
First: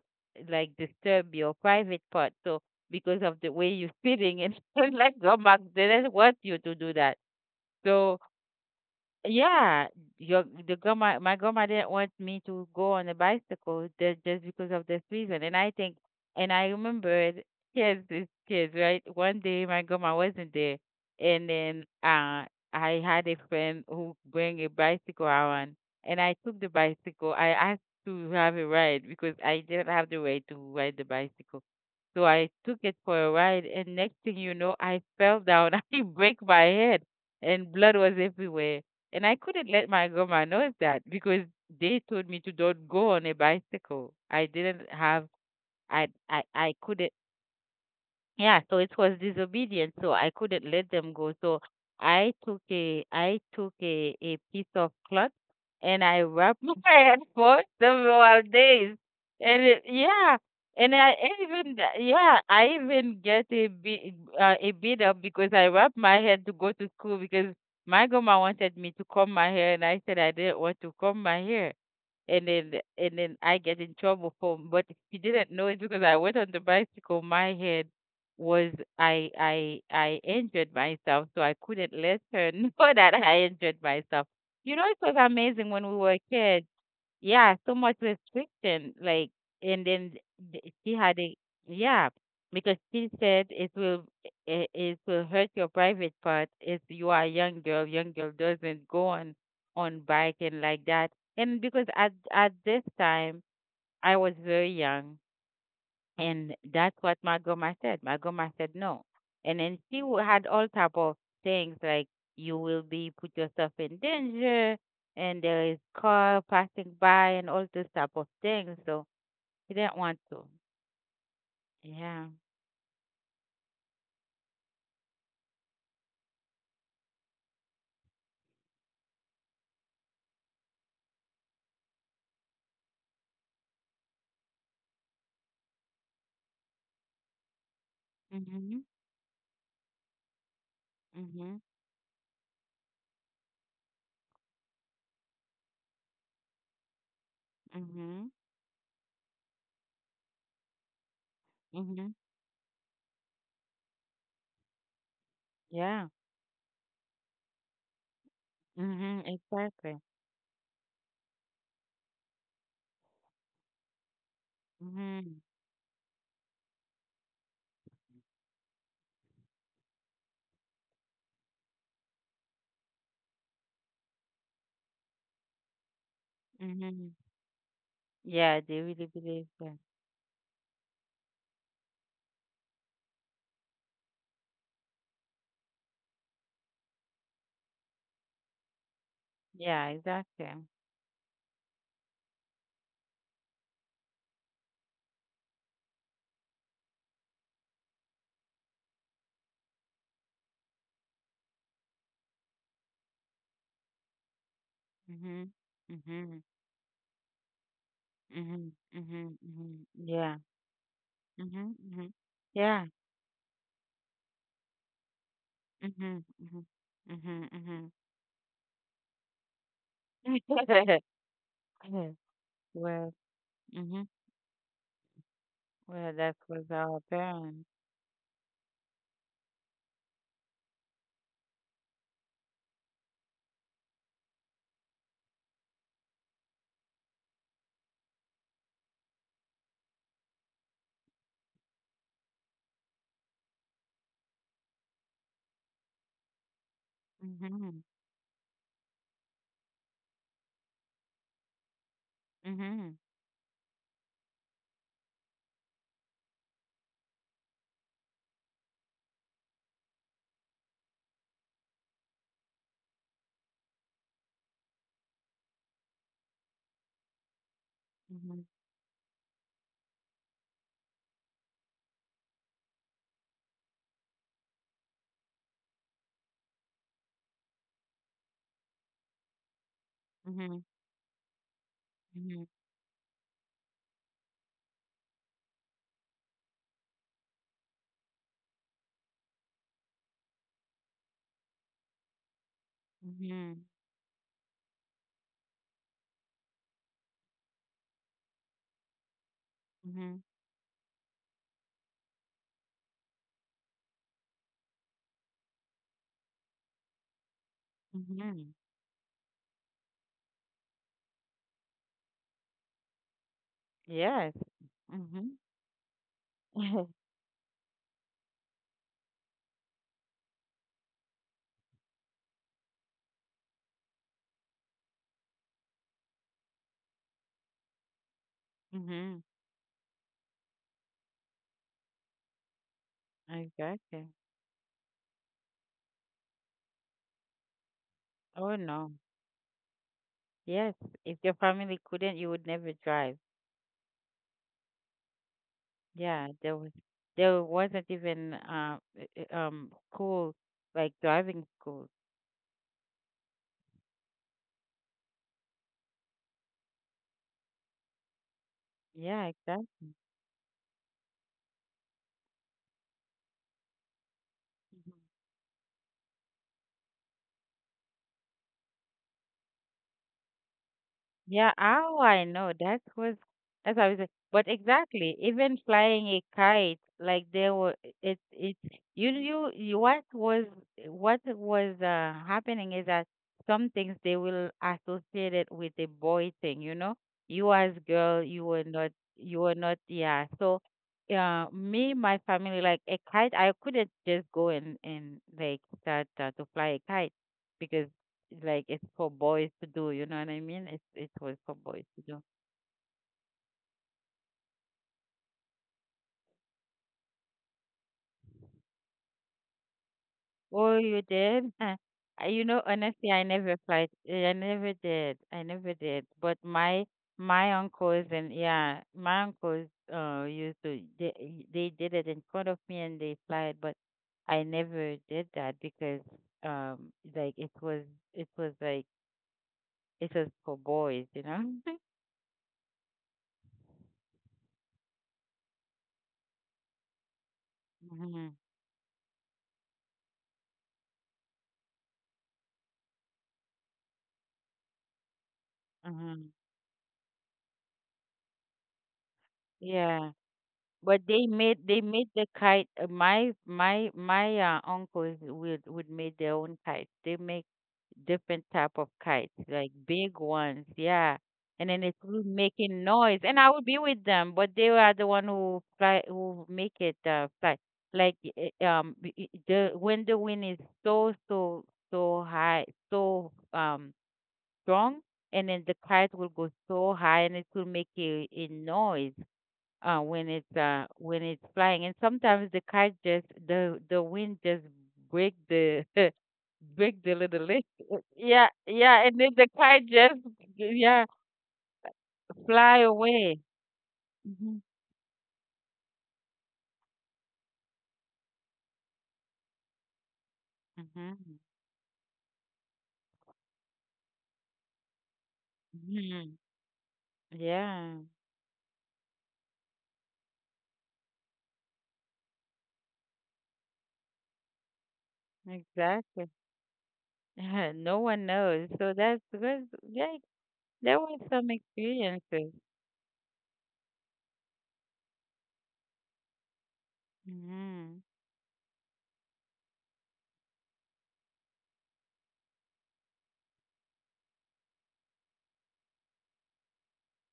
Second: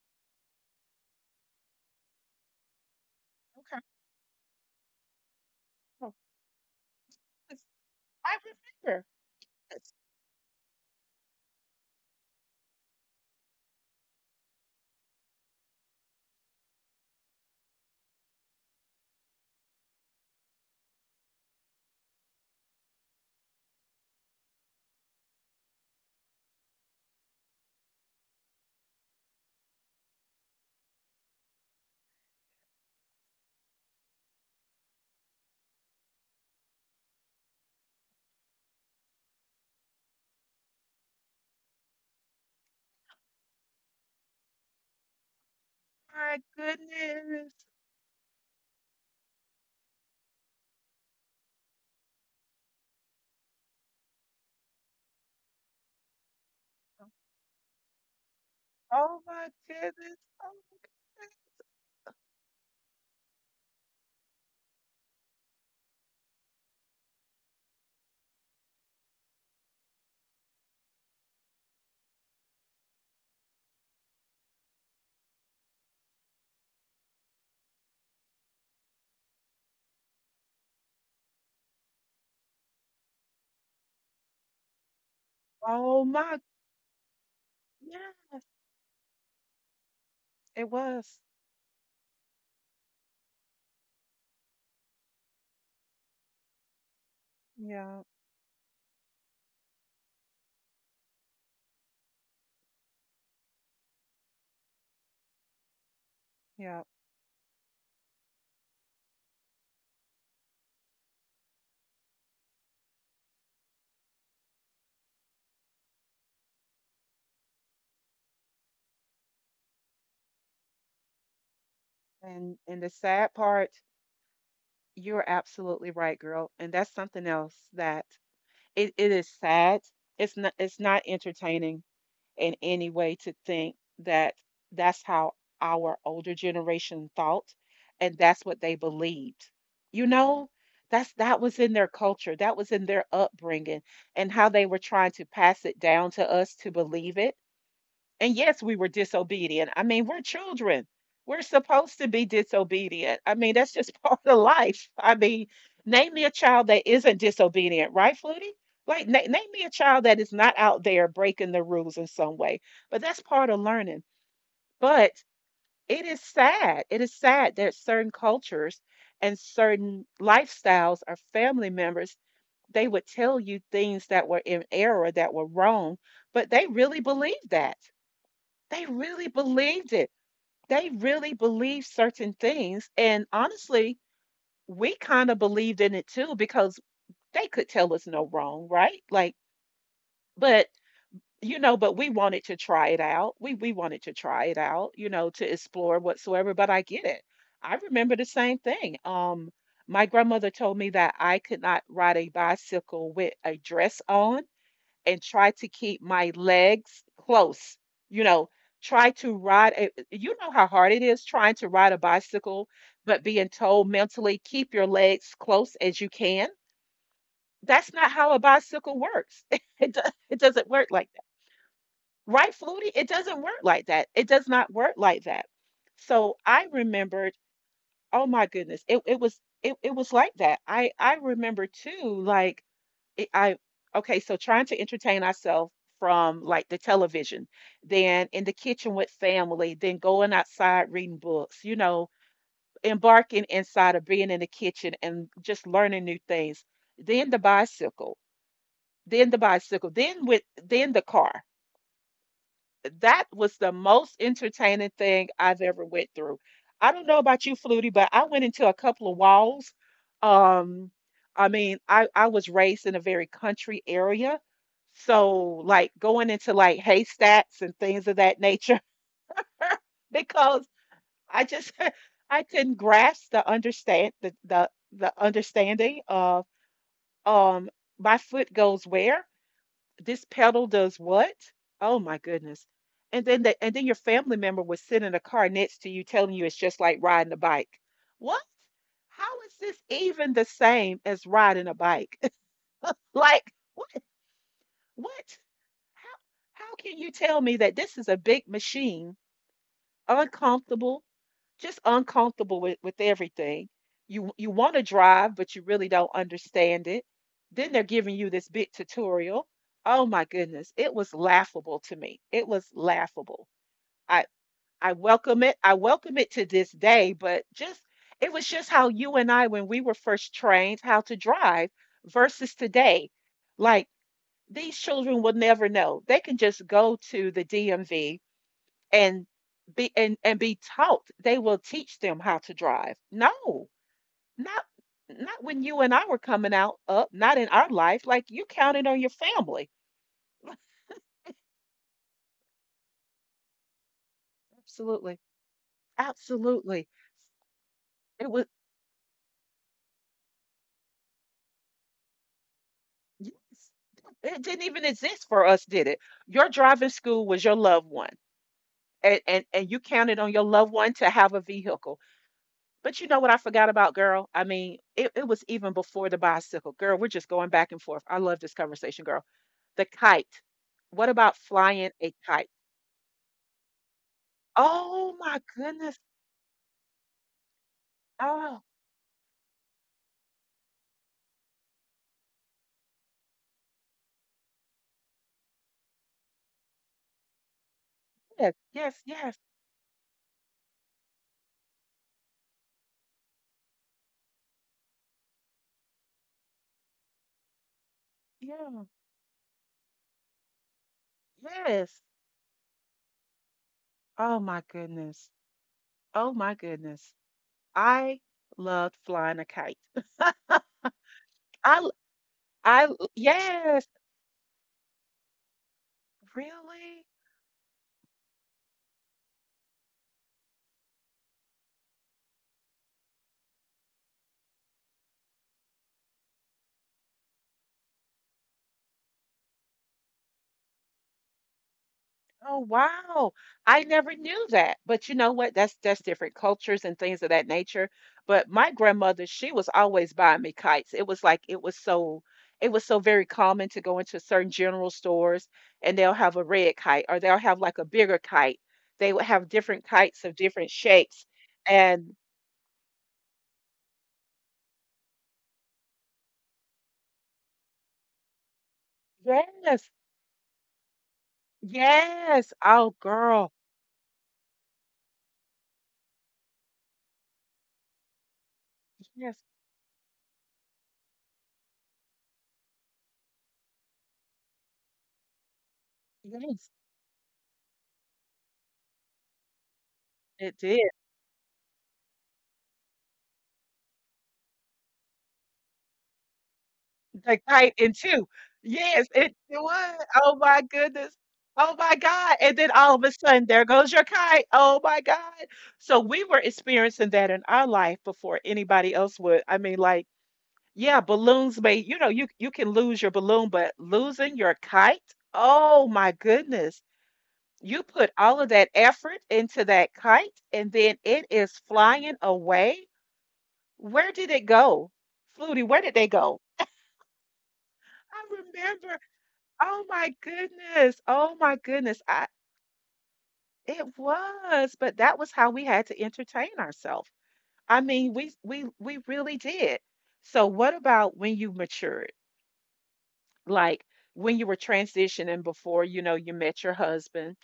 B: like disturb your private part. So because of the way
A: Okay.
B: you're sitting, and like, grandma
A: Oh,
B: didn't want you to do that.
A: yes,
B: So.
A: I remember.
B: Yeah,
A: Yes.
B: my grandma didn't want me to go on a bicycle just because of this reason. And I think, and I remembered, kids is kids, right? One day my grandma wasn't there, and then I had a friend who bring a bicycle around, and I took the bicycle. I asked to have a ride because I didn't have the right to ride the bicycle, so I took it for a ride, and next thing you know, I fell down. I break my head, and blood was everywhere. And I couldn't let my grandma know that because they told me to don't go on a bicycle. I didn't have,
A: My
B: I couldn't,
A: goodness.
B: yeah, so it was disobedient, so I couldn't let them go. So a piece of cloth, and I wrapped my head for several days.
A: Oh my
B: And it,
A: goodness.
B: yeah,
A: Oh my
B: and I
A: goodness.
B: even, I even get a bit up because I wrapped my head to go to school because my grandma wanted me to comb my hair and I said I didn't want to comb my hair and then and then I get in trouble for. But he didn't know it because I went on the bicycle. My head was I injured myself, so I couldn't let her know that I injured myself. You know, it was amazing when we
A: Oh
B: were
A: my
B: kids. Yeah, so much
A: yes.
B: restriction. Like, and then
A: It
B: th- she
A: was.
B: had a yeah, because she said it will, it will hurt your private part if you are a young girl.
A: Yeah.
B: Young girl doesn't go on bike and like that. And because at this time I was very young and
A: Yeah.
B: that's what my grandma said. My grandma said no. And then had all type of things like you will be put yourself in danger and there is car passing by and all this type of things. So he didn't want to. Yeah.
A: And the sad part, you're absolutely right, girl. And that's something else that it is sad. It's not entertaining in any way to think that that's how our older generation thought and that's what they
B: Mhm.
A: believed. You know, that was
B: Mhm.
A: in their culture, that was in their upbringing and how they were trying to pass it down to us to believe it
B: Mhm.
A: and yes, we were disobedient. I mean, we're children. We're supposed to
B: Mhm.
A: be disobedient. I mean, that's just part of life. I mean,
B: Yeah.
A: name me a child that isn't disobedient, right, Flutie? Like,
B: Mhm.
A: name me a child
B: Exactly.
A: that is not out there breaking the rules in some way. But that's part of learning. But
B: Mhm.
A: it is sad. It is sad that certain cultures and certain lifestyles or family members, they would tell you things that were in error, that were wrong, but they really
B: Mhm.
A: believed that.
B: Yeah, they
A: They
B: really
A: really
B: believe that.
A: believed it. They really believed certain things. And honestly, we kind of believed in it too because they could tell us no wrong, right? Like,
B: Yeah, exactly.
A: but you know, but we wanted to try it out. We wanted to try it out, you know, to explore whatsoever. But I get it. I remember the same thing. My grandmother told me that I could not ride a bicycle with a dress on and try
B: Mhm.
A: to keep my
B: Mhm.
A: legs close. You know,
B: Mhm.
A: try to
B: Mhm.
A: ride a,
B: Mhm.
A: you
B: Yeah.
A: know how hard it is trying to
B: Mhm,
A: ride a
B: mhm.
A: bicycle,
B: Yeah.
A: but being told mentally keep your legs close as you
B: Mhm,
A: can.
B: mhm. Mhm,
A: That's
B: mhm.
A: not how a bicycle works. It, do, it doesn't work like that. Right, Flutie? It
B: Well,
A: doesn't work like that.
B: mhm.
A: It does not work like that.
B: Well,
A: So
B: that
A: I
B: was our
A: remembered,
B: parents.
A: oh my goodness, it was it was like that. I remember too, like it- I okay, so trying to entertain ourselves from like the television, then in the kitchen with family, then going outside reading books, you know, embarking inside of being in the kitchen and just learning new things. Then the
B: Mhm,
A: bicycle, then with then the car
B: mhm,
A: that was the most entertaining thing I've ever went through. I don't know about you, Flutie, but I went into a couple of walls. Um, I mean, I was raised in a very country area, so like going into like haystacks and things of that
B: mhm,
A: nature because I just I couldn't grasp the understanding of um my foot goes where this pedal
B: mhm,
A: does what? Oh my
B: mhm,
A: goodness. And then your family member was sitting in a car next to you telling you it's just like riding a bike. What? How is this even the same as riding a bike? Like
B: mhm,
A: what what? How how can you tell me that this is a big machine,
B: mhm,
A: uncomfortable, just uncomfortable with everything. You want to drive, but you really don't understand it. Then they're giving you this
B: mhm.
A: big tutorial. Oh my goodness, it was laughable to me. It was laughable. I
B: Yes.
A: I welcome
B: Mhm.
A: it. I welcome it to this day, but just it was just how you and I when we were first trained how to drive versus today. Like these children will never know. They can just go to the DMV and
B: Mhm.
A: be and be taught they will teach them how to drive no
B: Exactly.
A: not not when you and I were coming out up not in our life like you
B: Oh,
A: counted on your
B: no.
A: family
B: Yes. If your family couldn't, you would never drive.
A: absolutely,
B: Yeah, there
A: absolutely.
B: was there wasn't
A: It was,
B: even school, like driving school.
A: yes, it didn't even exist for us, did it? Your driving school was your loved one and
B: Yeah,
A: and you
B: exactly.
A: counted on your loved one to have a vehicle. But you know what I forgot about, girl? I mean, it was even before the bicycle, girl. We're just going back and forth. I love this conversation, girl. The kite. What about
B: Yeah,
A: flying a
B: oh, I
A: kite?
B: know. That was that's how I was. But
A: Oh
B: exactly,
A: my
B: even
A: goodness.
B: flying a kite, like there were it
A: Oh,
B: it you knew what was happening is that some things they will associate it with a boy thing, you know. You as girl,
A: yes, yes, yes.
B: you were not yeah. So me, my family, like a kite, I couldn't just go and like start to fly a kite because like,
A: Yeah.
B: it's for boys to do, you know what I mean? It's it was for boys
A: Yes.
B: to do.
A: Oh my goodness. Oh my goodness. I loved flying a kite.
B: Oh, you did?
A: I l-
B: You know, honestly, I never
A: yes,
B: applied. I never did. I never did. But
A: really?
B: my uncles and yeah, my uncles used to they did it in front of me and they applied, but I never did that because like it was like it was for boys, you know?
A: Oh wow. I never knew that. But you know what? That's different cultures and things of that nature.
B: Hmm.
A: But my grandmother, she was always buying me kites. It was like it was so very common to go into certain general stores and they'll have
B: Hmm.
A: a red kite or they'll have like a bigger kite. They would have different
B: Yeah.
A: kites of different
B: But
A: shapes.
B: they
A: And
B: made the kite. My uncles would make their own kites. They make different type of kites, like
A: yes,
B: big ones, yeah. And then it's really
A: yes. Oh
B: making noise, and
A: girl.
B: I would be with them, but they were the one who fly who make it fly. Like
A: Yes,
B: I- the When the wind is so so high, so um strong, and then the kite will go
A: yes,
B: so high, and it will make a noise
A: it did.
B: when it's flying. And sometimes the kite just the wind just break the break the
A: The
B: little
A: kite
B: leaf.
A: and two.
B: Yeah,
A: Yes,
B: yeah, and then the
A: it
B: kite
A: was.
B: just
A: Oh my
B: yeah
A: goodness. Oh my God. And then
B: fly
A: all of a sudden,
B: away.
A: there goes your kite.
B: Hmm.
A: Oh my God. So we were experiencing that in our life before anybody else would. I mean, like, yeah,
B: Hmm.
A: balloons may, you know, you can lose your balloon, but losing your kite, oh my
B: Hmm.
A: goodness. You
B: Yeah,
A: put all of that effort into that kite, and then it is flying away. Where did it go? Flutie, where did they
B: exactly.
A: go?
B: No
A: I
B: one knows.
A: remember.
B: So that's because
A: Oh my
B: yeah,
A: goodness.
B: there were
A: Oh my
B: some
A: goodness. I
B: experiences.
A: it was, but that was how we had to entertain ourselves. I mean,
B: Hmm.
A: we really did. So what about when you matured? Like when you were transitioning before, you know, you met your husband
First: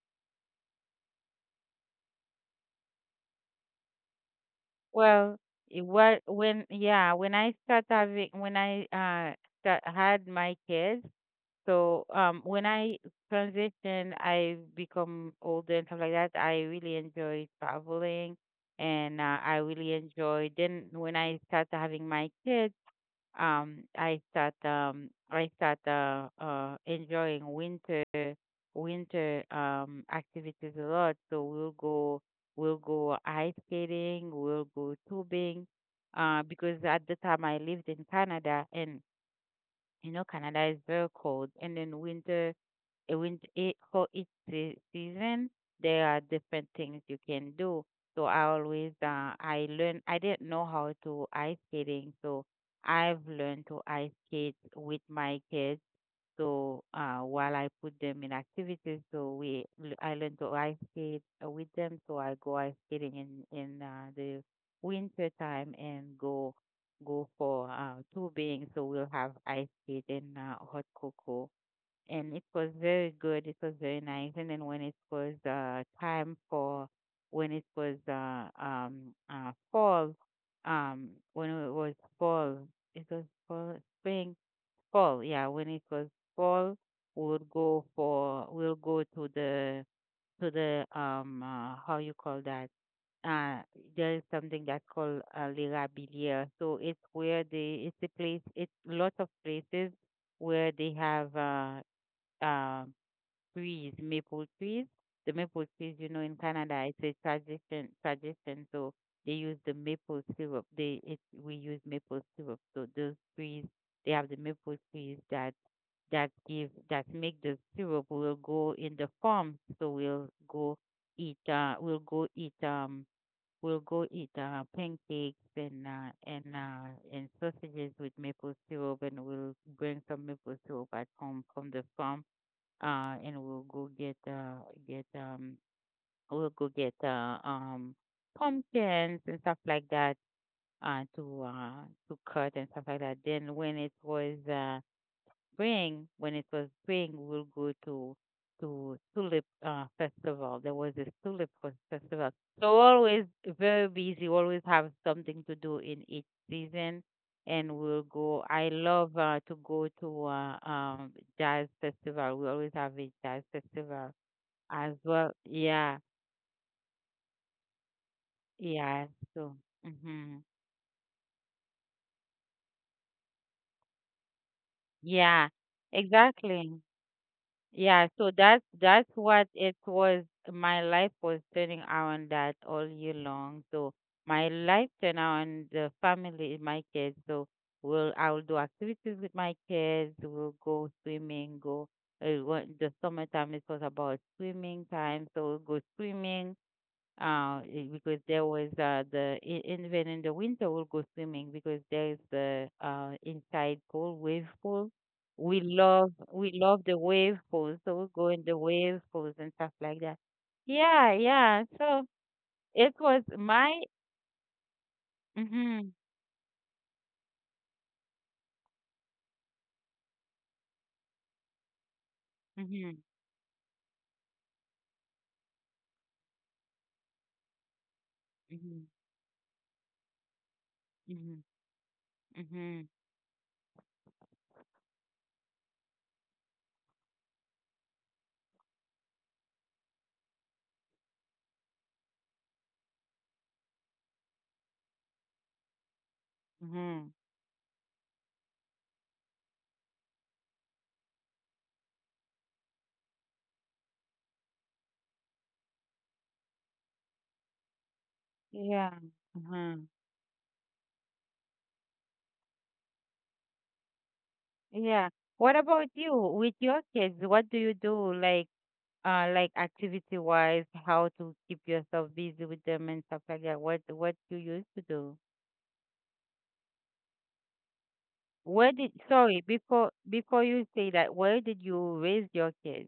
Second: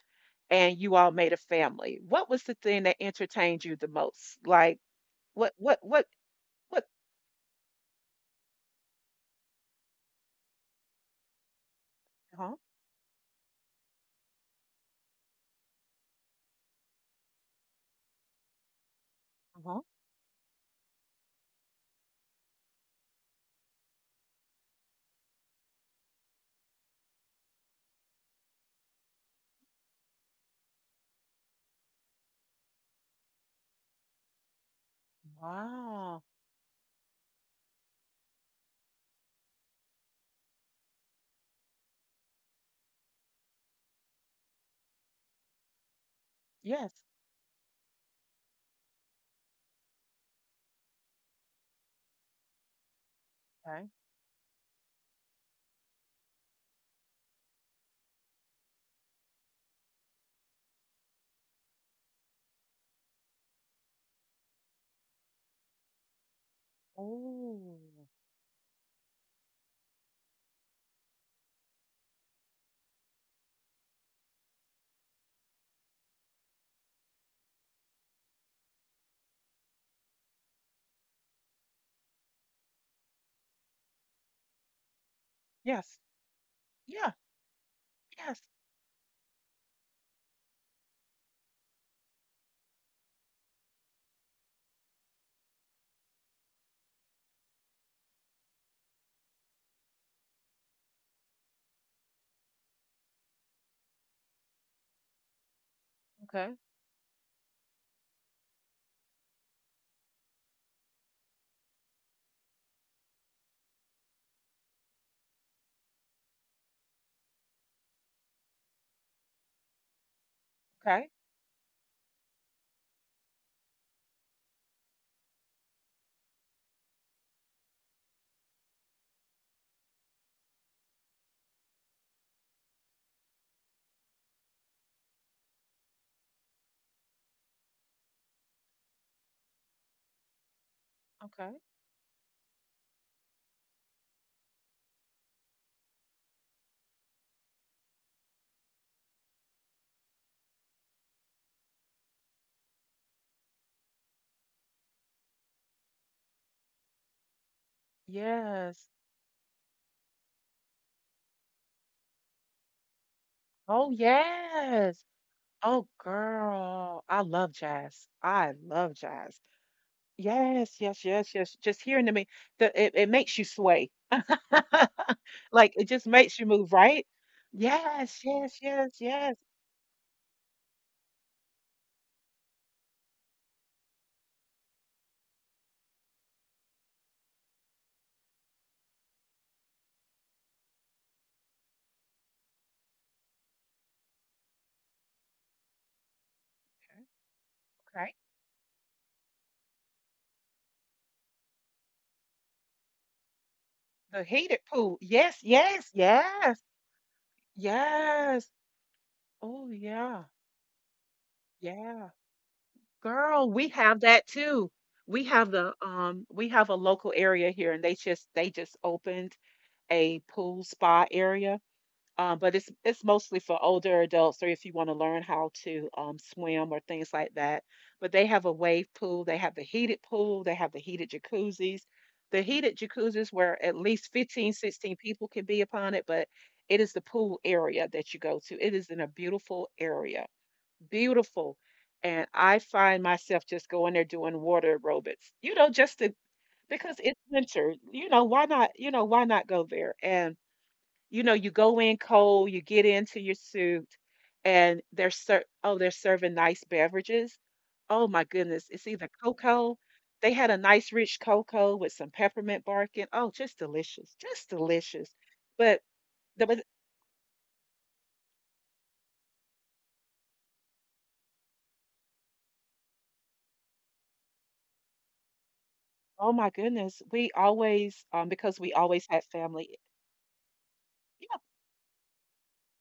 A: and you all made a family. What was the thing that entertained you the most? Like
B: Well,
A: what what
B: it
A: what
B: was when
A: what
B: yeah when I start having when I start, had my kids. So
A: huh?
B: when I transition, I become older and stuff like that. I really enjoy traveling, and I
A: Uh-huh.
B: really enjoy. Then when I start having my kids, I start enjoying winter activities a lot. So we'll go ice skating, we'll go tubing,
A: Wow.
B: because at the time I lived in Canada, and you know Canada is very cold, and then winter, it when it for each season there are different things
A: Yes.
B: you can do. So I always I learn I didn't know how to ice skating, so I've learned to
A: Okay.
B: ice skate with my kids. So while I put them in activities, so I learn to ice skate with them, so I go ice skating in the winter time, and go for
A: Oh.
B: tubing. So we'll have ice skate and hot cocoa, and it was very good. It was very nice. And then when it was time for when it was fall, when fall, it was fall, spring, fall. Yeah, when it was
A: Yes.
B: fall, we
A: Yeah.
B: would go for
A: Yes.
B: we'll go to the how you call that. Uh, there is something that's called Lirabilia. So it's where they, it's a place, it's lots of places where they have um trees, maple trees. The maple trees, you know, in
A: Okay.
B: Canada, it's a tradition. Tradition, so they use the maple syrup. They it, we use maple syrup. So those trees, they have the maple trees that that give that make the syrup. We'll go in the farm, so we'll go
A: Okay.
B: eat. We'll go eat. We'll go eat pancakes and sausages with maple syrup, and we'll bring some maple syrup back home from the farm, and we'll go get we'll go get pumpkins and stuff like that,
A: Okay.
B: to cut and stuff like that. Then when it was spring, we will go to tulip festival. There was this tulip festival. So always very busy. Always have something to do in each season, and we'll go. I
A: Yes.
B: love to go to jazz festival. We always have a jazz
A: Oh,
B: festival as
A: yes.
B: well.
A: Oh,
B: Yeah,
A: girl. I love jazz. I love
B: yeah.
A: jazz.
B: So, hmm,
A: Yes, yes, yes, yes. Just hearing to me, it makes you sway.
B: yeah,
A: Like it just makes you
B: exactly.
A: move, right?
B: Yeah,
A: Yes,
B: so
A: yes, yes,
B: that's
A: yes.
B: what it was. My life was turning around that all year long. So my life turned around the family, my kids. So we'll I will do activities with my kids. We'll go swimming. Go when the summertime it was about swimming time. So we'll go swimming, because
A: Okay.
B: there was even in the winter we'll go swimming because there is the inside pool,
A: The
B: wave
A: heated
B: pool.
A: pool. Yes, yes,
B: We
A: yes,
B: love the wave pools, so we go in the
A: yes.
B: wave pools and stuff
A: Oh,
B: like that.
A: yeah,
B: Yeah, yeah. So
A: yeah.
B: it was
A: Girl,
B: my
A: we have that too. We have the
B: mhm,
A: we have a local area here and they just opened a pool spa area, but
B: mhm,
A: it's mostly for older adults or if you want to learn how to swim or things like that. But they have a
B: mhm,
A: wave pool, they have the heated pool, they have the heated
B: mhm,
A: jacuzzis. The heated
B: mhm,
A: jacuzzis where at least 15, 16 people can be upon it, but it is the pool area that you go to. It is in a beautiful area, beautiful. And I find myself just going there doing water aerobics, you know, just to because
B: mhm,
A: it's winter, why not, why not go there? And you go in cold, you get into your suit, and they're oh, they're serving nice beverages. Oh my goodness,
B: yeah,
A: it's either cocoa.
B: mhm,
A: They had a nice rich cocoa with some peppermint bark in. Oh, just delicious, just
B: yeah.
A: delicious.
B: What about
A: But
B: you with
A: the but-
B: your kids? What do you do like? Like activity wise, how to keep yourself busy with them and stuff like that, what you used to do?
A: oh my goodness, we always because
B: Where
A: we
B: did
A: always had
B: sorry
A: family.
B: Before you say that, where
A: Yeah,
B: did you raise your kids?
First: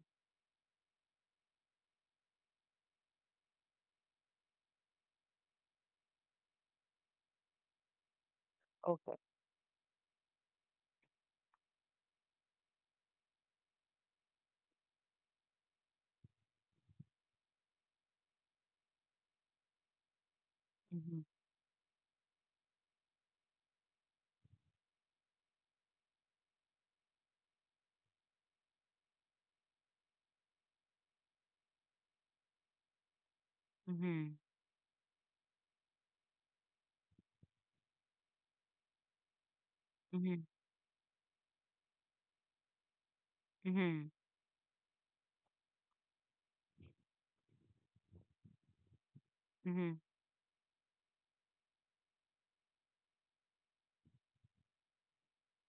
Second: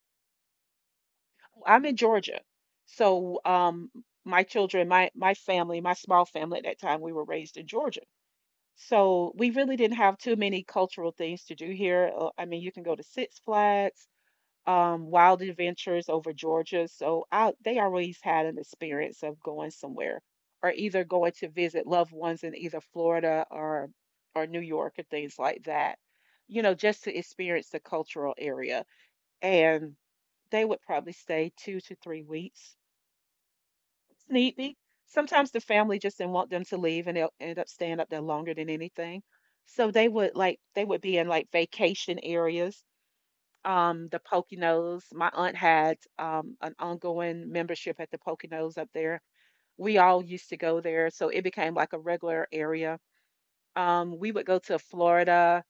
A: I'm in Georgia, so my children, my family, my small family at that time, we were raised in Georgia.
B: Okay.
A: So we really didn't have too many cultural things to do here. I mean, you can go to Six Flags, Wild Adventures over Georgia. So they always had an experience of going somewhere or either
B: Mhm,
A: going to visit loved ones in either Florida or New York or things like that. Just to experience the cultural area. And they would probably stay 2 to 3 weeks.
B: mhm,
A: Sneaky. Sometimes the family just didn't want them to leave and they'll end up staying up there longer than anything. So they would
B: mhm,
A: like they would be in like vacation areas.
B: mhm,
A: The Poconos. My aunt had an ongoing membership at the Poconos up there. We
B: mhm.
A: all used to go there, so it became like a regular area. We would go to Florida.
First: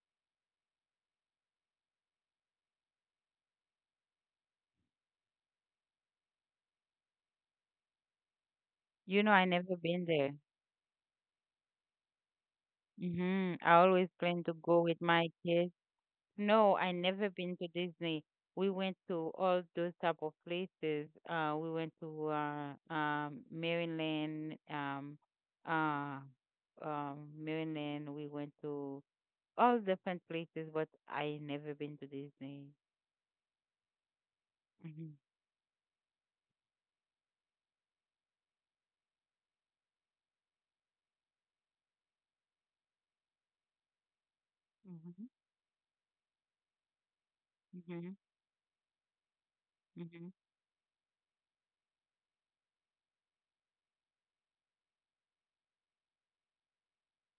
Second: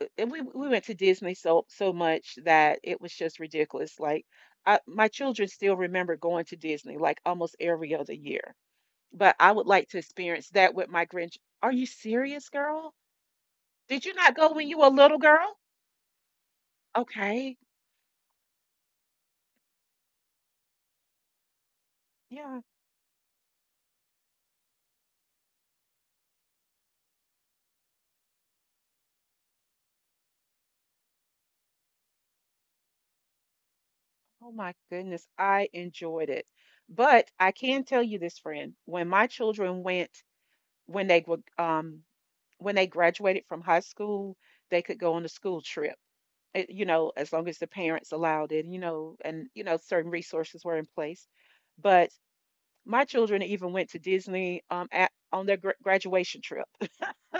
A: And we went to Disney so much that it was just ridiculous. Like my children still remember going to Disney like almost every other year,
B: You know,
A: but
B: I
A: I would
B: never
A: like to
B: been there.
A: experience that with my grandch Are you serious, girl?
B: Mhm, I
A: Did
B: always
A: you not
B: plan
A: go
B: to
A: when
B: go
A: you were a
B: with
A: little
B: my
A: girl?
B: kids. No, I never been
A: Okay.
B: to Disney. We went to all those type of places. We went to
A: Yeah.
B: uh, Maryland. We went to all different places, but I never been to Disney.
A: Oh my
B: Mhm,
A: goodness, I enjoyed it. But I can tell you this, friend, when my children went, when they were, when they graduated from high school, they could go on
B: mhm,
A: a school trip. You know, as long as the parents
B: mhm,
A: allowed it, you know, and you know, certain
B: mhm,
A: resources were in place. But my children even went to Disney on their graduation trip.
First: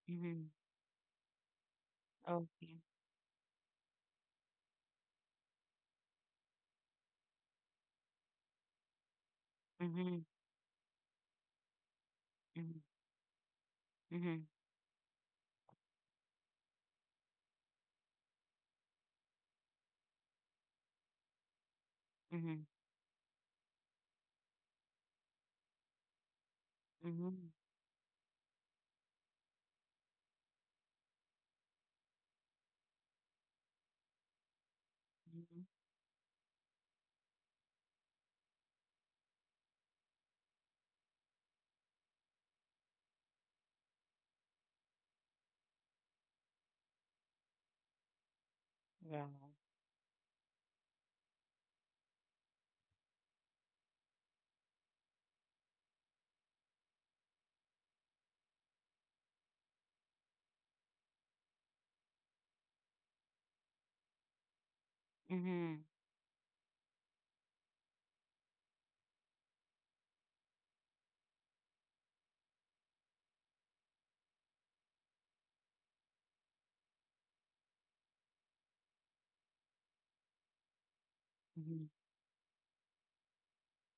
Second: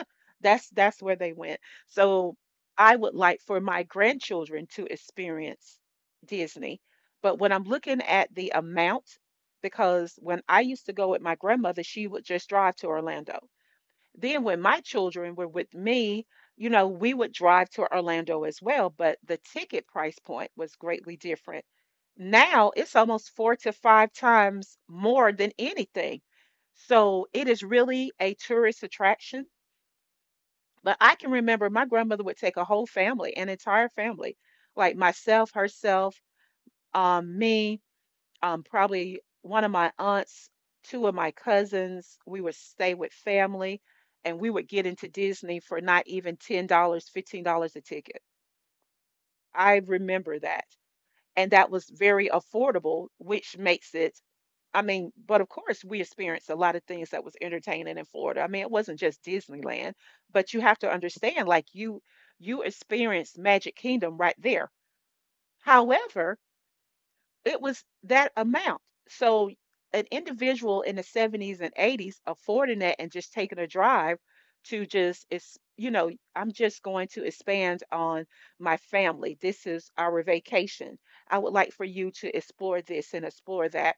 B: mhm.
A: That's where they went. So
B: Okay.
A: I would like for my grandchildren to experience Disney. But when I'm looking at the amount, because
B: Mhm,
A: when I used to go with my grandmother, she would just drive
B: mhm,
A: to Orlando. Then
B: mhm,
A: when my children were with me, you know, we would drive to Orlando as well, but the ticket price point was greatly different.
B: mhm,
A: Now it's almost 4 to 5 times more than anything. So it
B: mhm,
A: is really a tourist attraction, but I can remember my grandmother would take a whole family, an entire family, like myself,
B: mhm.
A: herself, me, probably one of my aunts, two of my cousins. We would stay with family and we would get into Disney for not even $10, dollars, $15 a ticket.
B: Yeah.
A: I remember that. And that was very affordable, which makes it I mean, but of course, we experienced a lot of things that was entertaining in Florida. I mean, it wasn't just Disneyland, but you have to understand, like you experienced Magic Kingdom right there.
B: Mhm,
A: However, it was that amount. So an individual in the 70s and 80s affording that and just taking a drive to just it's I'm just going to expand on my family. This is our vacation. I would like for
B: mhm,
A: you to explore this and explore that.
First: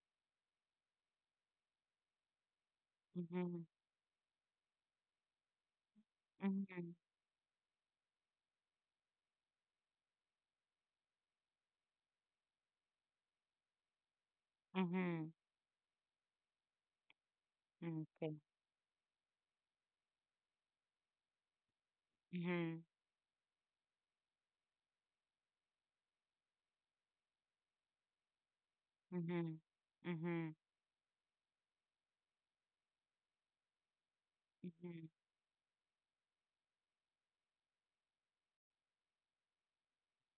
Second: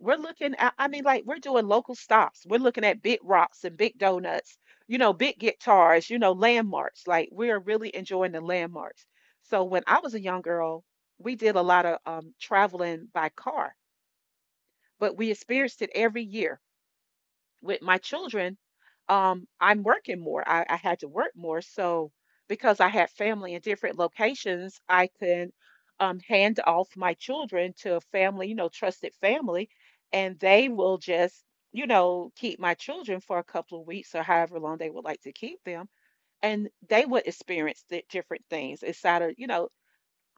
A: We're looking at I mean like we're doing local stops, we're looking at big rocks
B: mhm,
A: and big donuts, you know, big guitars, you know, landmarks. Like we're really enjoying the landmarks. So when I was a young girl, we did a lot of traveling by car, but we
B: mhm,
A: experienced it every year. With my
B: mhm. Okay.
A: children, I'm working more. I had to work more. So, because
B: Mhm,
A: I had family in different locations, I could hand off my children to a family, you know, trusted
B: mhm,
A: family, and
B: mhm,
A: they will just, you know, keep my children for a couple of weeks or however long they would
B: mhm,
A: like to keep them. And they would experience the different things inside of, you know,